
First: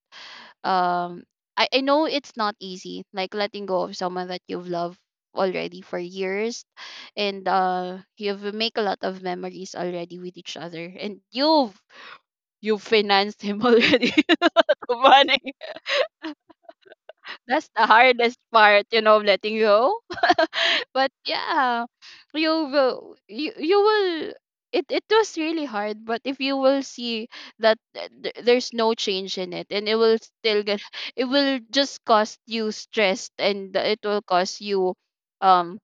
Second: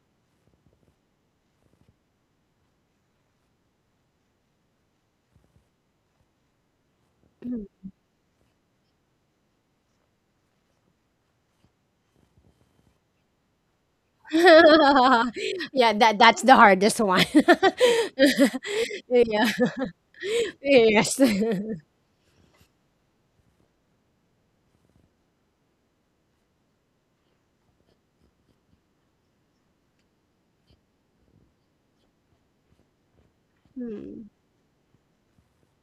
S2: um I know it's not easy, like, letting go of someone that you've loved already for years, and, uh, you've make a lot of memories already with each other, and you financed him already. [laughs]
S1: [laughs]
S2: Money,
S1: Yeah, that's the hardest one. [laughs]
S2: that's the hardest part, you know,
S1: Yeah.
S2: letting
S1: [laughs]
S2: go. [laughs] But
S1: Yes. [laughs]
S2: yeah, you will, you will, it was really hard. But if you will see that there's no change in it and it will still get, it will just cost you stress, and it will
S1: Hmm.
S2: cost you, um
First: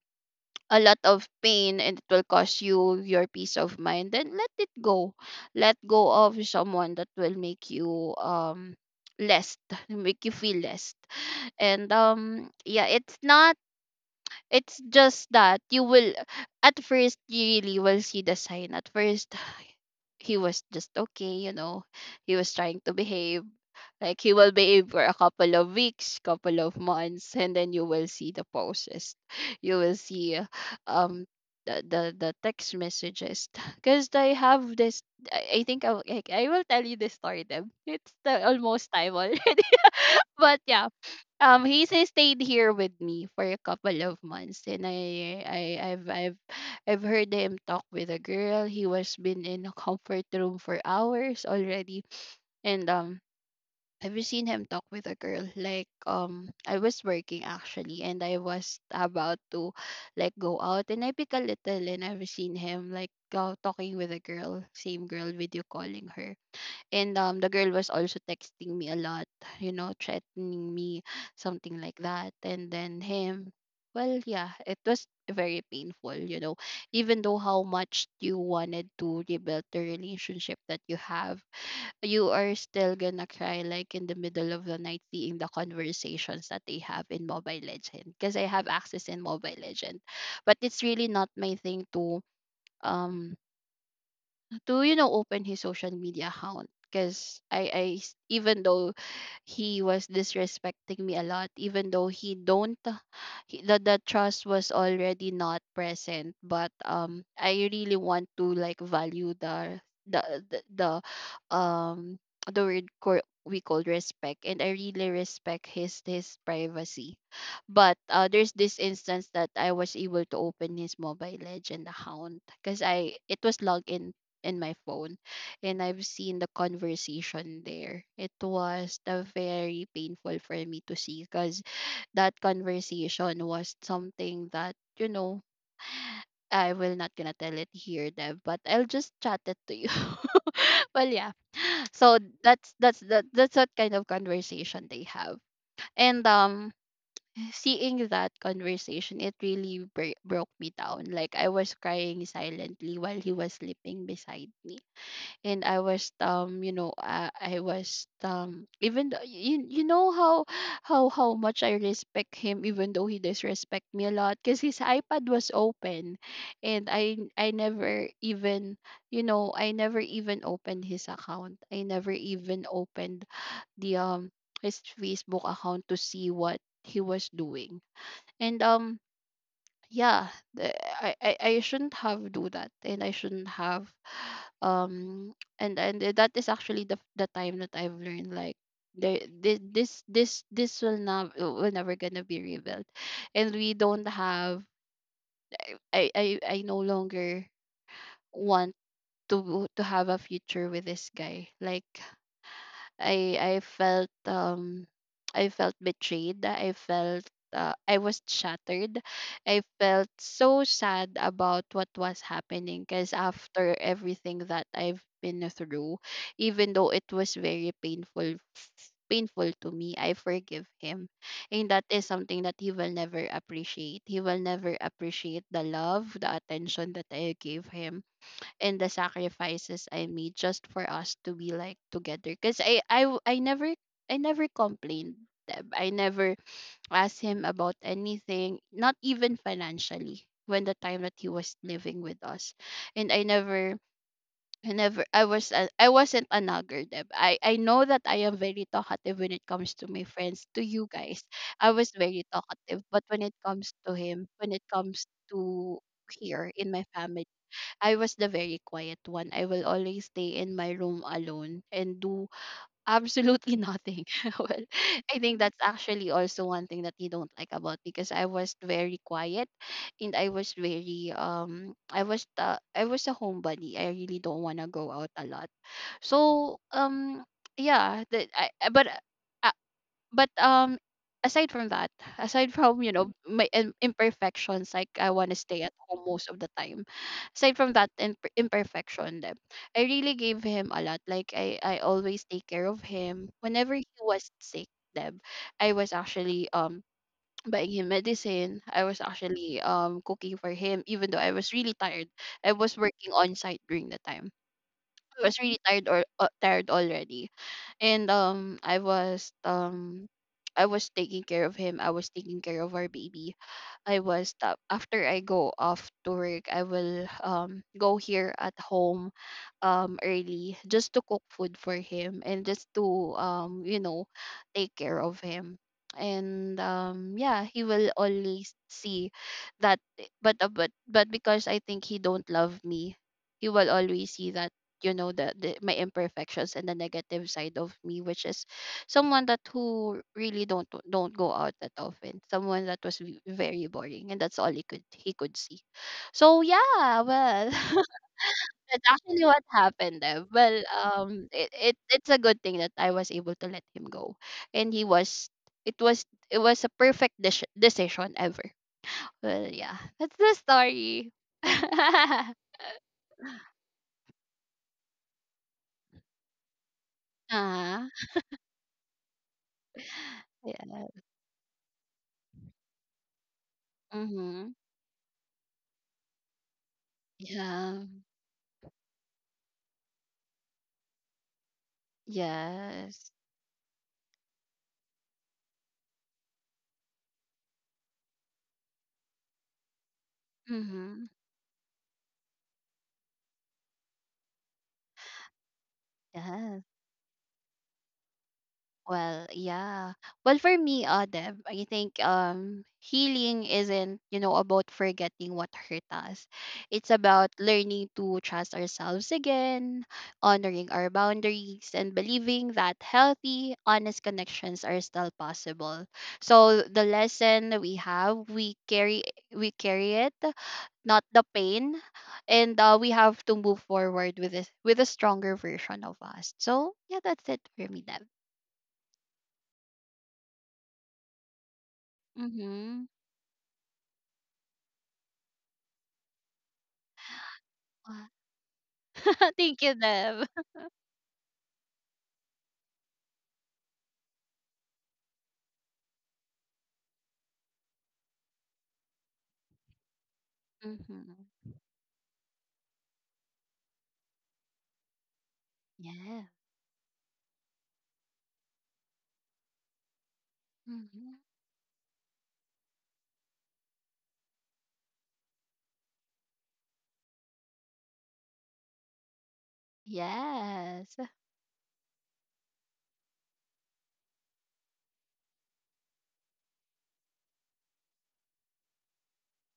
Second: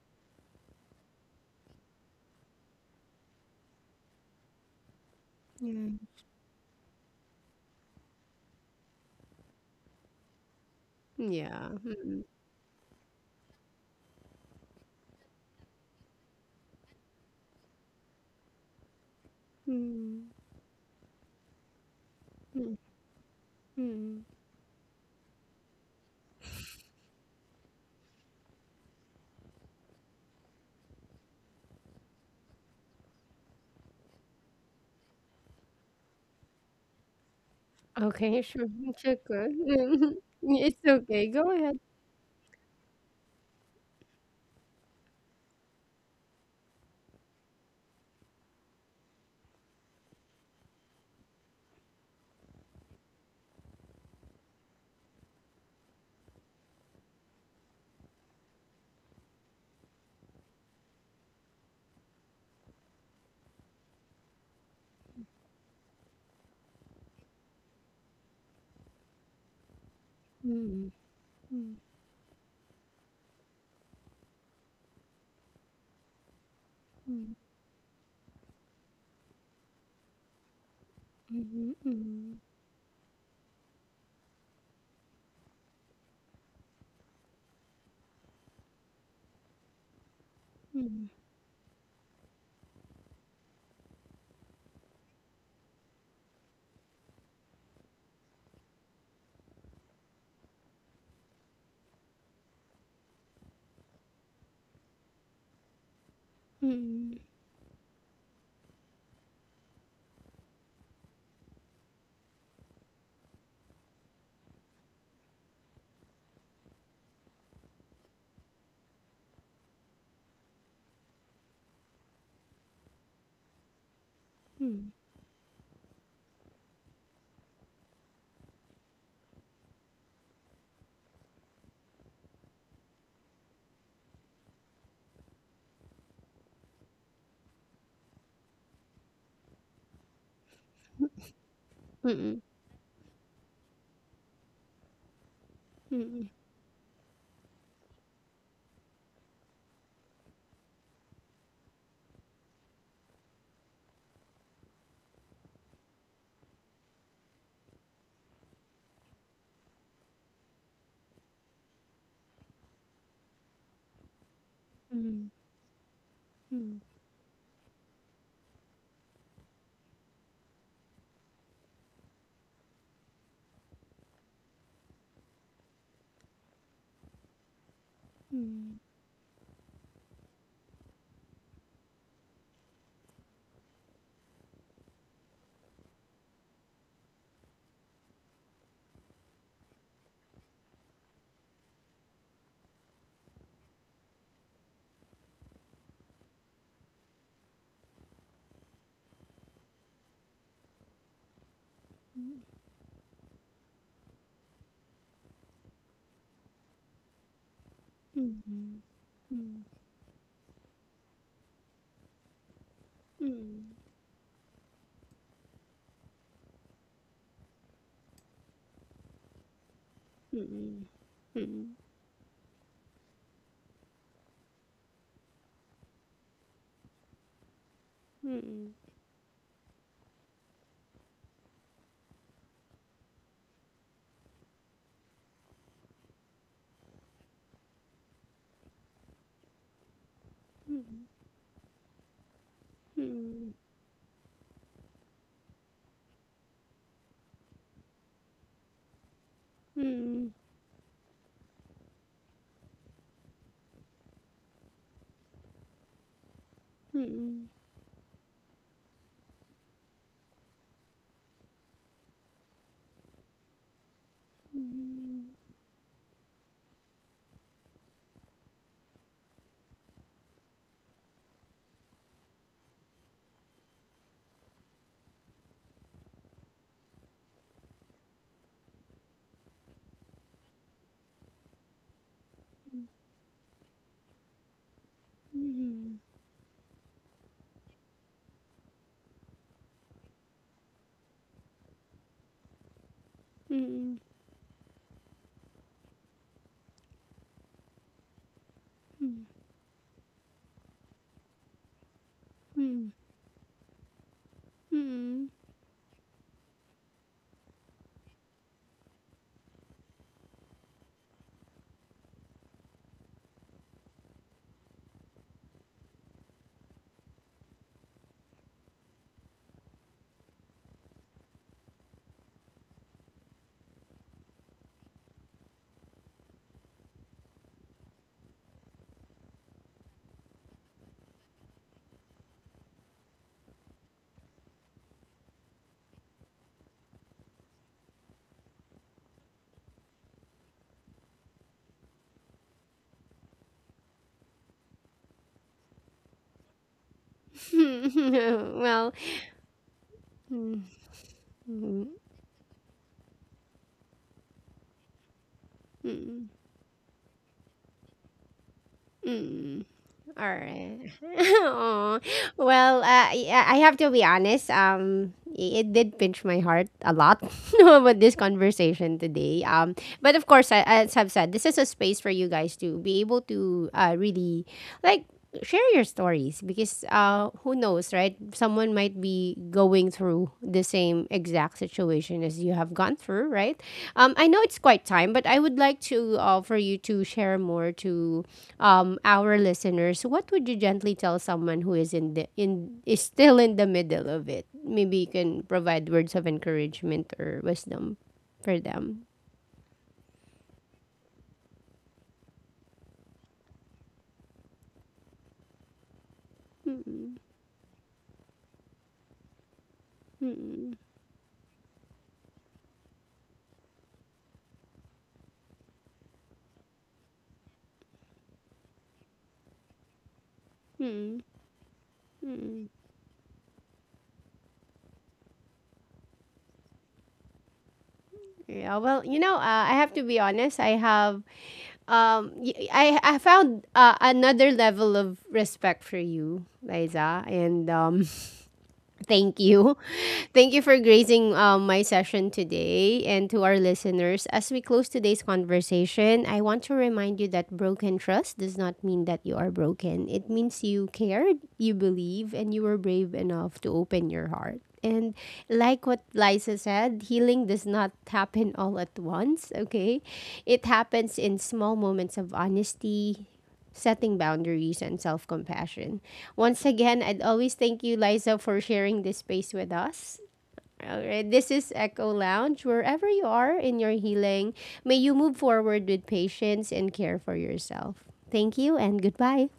S2: a lot of pain, and it will cost you your peace of mind, then let it go. Let
S1: Yeah.
S2: go of someone that will make you, less, [laughs] make you feel less.
S1: Yeah.
S2: And
S1: Mm.
S2: yeah, it's not, it's just that you will, at first, you really will see the sign. At first, [sighs]
S1: Mm.
S2: he was just okay, you know, he was
S1: Mm.
S2: trying to behave, like,
S1: Mm.
S2: he will be in for a couple of weeks, couple of months, and then you will see the posts. [laughs] You will see, um the text messages. [laughs] Because I have this, I think I will tell you this story then. It's
S1: Okay.
S2: the,
S1: Sure.
S2: almost
S1: It's
S2: time already.
S1: okay.
S2: [laughs]
S1: [laughs]
S2: But
S1: It's
S2: yeah.
S1: okay. Go ahead.
S2: He stayed here with me for a couple of months, and I've I've heard him talk with a girl. He was been in a comfort room for hours already. And have you seen him talk with a girl? Like, I was working actually, and I was about to, like, go out, and I pick a little, and I've seen him like go talking with a girl, same girl, video calling her, and the girl was also texting me a lot, threatening
S1: Mm.
S2: me,
S1: Mm.
S2: something like that, and then him. Well, yeah, it was very painful, even
S1: Mm.
S2: though how much you wanted to rebuild the relationship that you have, you
S1: Mm.
S2: are still gonna cry like in the middle of the night seeing the conversations that they have in Mobile Legend because I have access in Mobile Legend. But it's
S1: Mm.
S2: really not my thing um to open his social media account because even though he was disrespecting me a lot, even though he don't, the trust was already not present, but
S1: Mm.
S2: I really want to like value the the the word we call respect, and I really respect his privacy. But there's this instance that I was able to open his Mobile Legend account because I it was logged in my
S1: Mm.
S2: phone, and I've seen the conversation there. It was the very painful for me to see because that conversation was something that, you know, I will not gonna tell it here, Dev, but I'll just chat it to you. [laughs] Well, yeah. So
S1: Mm.
S2: that's what kind of conversation they have. And
S1: Mm.
S2: seeing that conversation, it really broke me down. Like I was crying silently while he was sleeping beside me, and I was I was even though, you know how how much I respect him even though he disrespect me a lot. Because his iPad
S1: Mm.
S2: was open, and I never even, I never even opened his account, I never even opened the his Facebook account to see what he was doing. And
S1: Mm.
S2: yeah, the- I shouldn't have do that, and I shouldn't have [sighs] that is actually the time that I've learned like there thi- this will not will never gonna be rebuilt, and we don't have, I no longer want to have a future with this guy. Like I felt I felt betrayed. I felt I was
S1: Mm. Mm.
S2: shattered. I
S1: Mm.
S2: felt so sad about what was happening because
S1: Mm.
S2: after everything that I've been through, even though it was very painful to me, I
S1: Mm.
S2: forgive
S1: Mm.
S2: him. And
S1: Mm.
S2: that is something that he will never appreciate. He will never appreciate the love, the attention that I gave him,
S1: Mm.
S2: and the sacrifices I made just for us to be like together. Cause I never, I never complained. Deb. I never asked him about anything, not even financially, when the time that he was living with us, and I
S1: Mm.
S2: never. I wasn't a nagger, Deb. I know that I am very talkative when it comes to my
S1: Mm.
S2: friends, to you guys. I was very talkative, but when it comes to him, when it comes to here in my
S1: [laughs] Well,
S2: family, I was the very quiet one. I will always stay in my room alone and do absolutely nothing. [laughs] Well, I think that's actually also one thing that you don't like about, because I was very quiet, and I was very I was a homebody. I really don't want to go out a lot. So yeah, but but aside from that, aside from you know my imperfections, like I want to stay at home most of the time. Aside from that imperfection, then I really gave him a lot. Like i always take care of him whenever he was sick, Deb. I was actually buying him medicine. I was actually cooking for him even though I was really tired. I was working on site during the time. I was really tired, or tired already, and I was taking care of him. I was taking care of our baby. I was after I go off to work, I will go here at home early, just to cook food for him, and just to you know take care of him. And yeah, he will always see that. But but because I think he don't love me, he will always see that, you know, the my imperfections and the negative side of me, which is someone that who really don't go out that often, someone that was very boring, and that's all he could see. So yeah, well, [laughs] that's actually what happened there. Well, it, it it's a good thing that I was able to let him go, and he was, it was, it was a perfect decision ever. Well, yeah, that's
S1: all
S2: the
S1: right.
S2: story.
S1: [laughs] Oh,
S2: [laughs]
S1: well, I have to be honest. It did pinch my heart a lot [laughs]
S2: Ah,
S1: with this conversation today. But of course,
S2: yeah.
S1: as I've said, this is a space for you guys to be able to really
S2: Mm-hmm.
S1: like share your stories, because who
S2: Yeah.
S1: knows, right? Someone might be going through the same exact situation as you have gone
S2: Yes.
S1: through, right? I know it's quite time, but I would like to, for you to share more to our listeners. What would you gently
S2: Mm-hmm.
S1: tell someone who is in the in is still in the middle of it? Maybe you can provide words of
S2: Yes.
S1: encouragement or wisdom for them.
S2: Well, yeah. Well, for me, Deb, I think healing isn't, you know, about forgetting what hurt us. It's
S1: Mm-mm.
S2: about learning to trust ourselves again, honoring
S1: Mm-mm.
S2: our boundaries, and believing that healthy, honest connections are still possible. So the lesson we have, we carry it, not
S1: Mm-mm.
S2: the pain. And
S1: Mm-mm.
S2: we have to move forward with this, with a stronger version of us. So yeah, that's it for me, Deb.
S1: Yeah, well, I have to be honest. I have um y-
S2: Mm-hmm.
S1: I I found, another level of respect for you, Liza, and um.
S2: [laughs]
S1: Thank
S2: Thank you,
S1: you.
S2: Deb.
S1: [laughs] Thank you for gracing my session today and to our listeners. As we close today's conversation, I want to remind you that broken trust does not mean that you are broken. It means you
S2: Mm-hmm.
S1: cared, you believe, and you were brave enough to open your heart. And like what
S2: Yeah.
S1: Liza said, healing does not happen all at once, okay? It
S2: Mm-hmm.
S1: happens in small moments of honesty, setting boundaries and self compassion. Once again, I'd always thank you, Liza, for sharing this space with us. All
S2: Yes.
S1: right, this is Echo Lounge. Wherever you are in your healing, may you move forward with patience and care for yourself. Thank you and goodbye.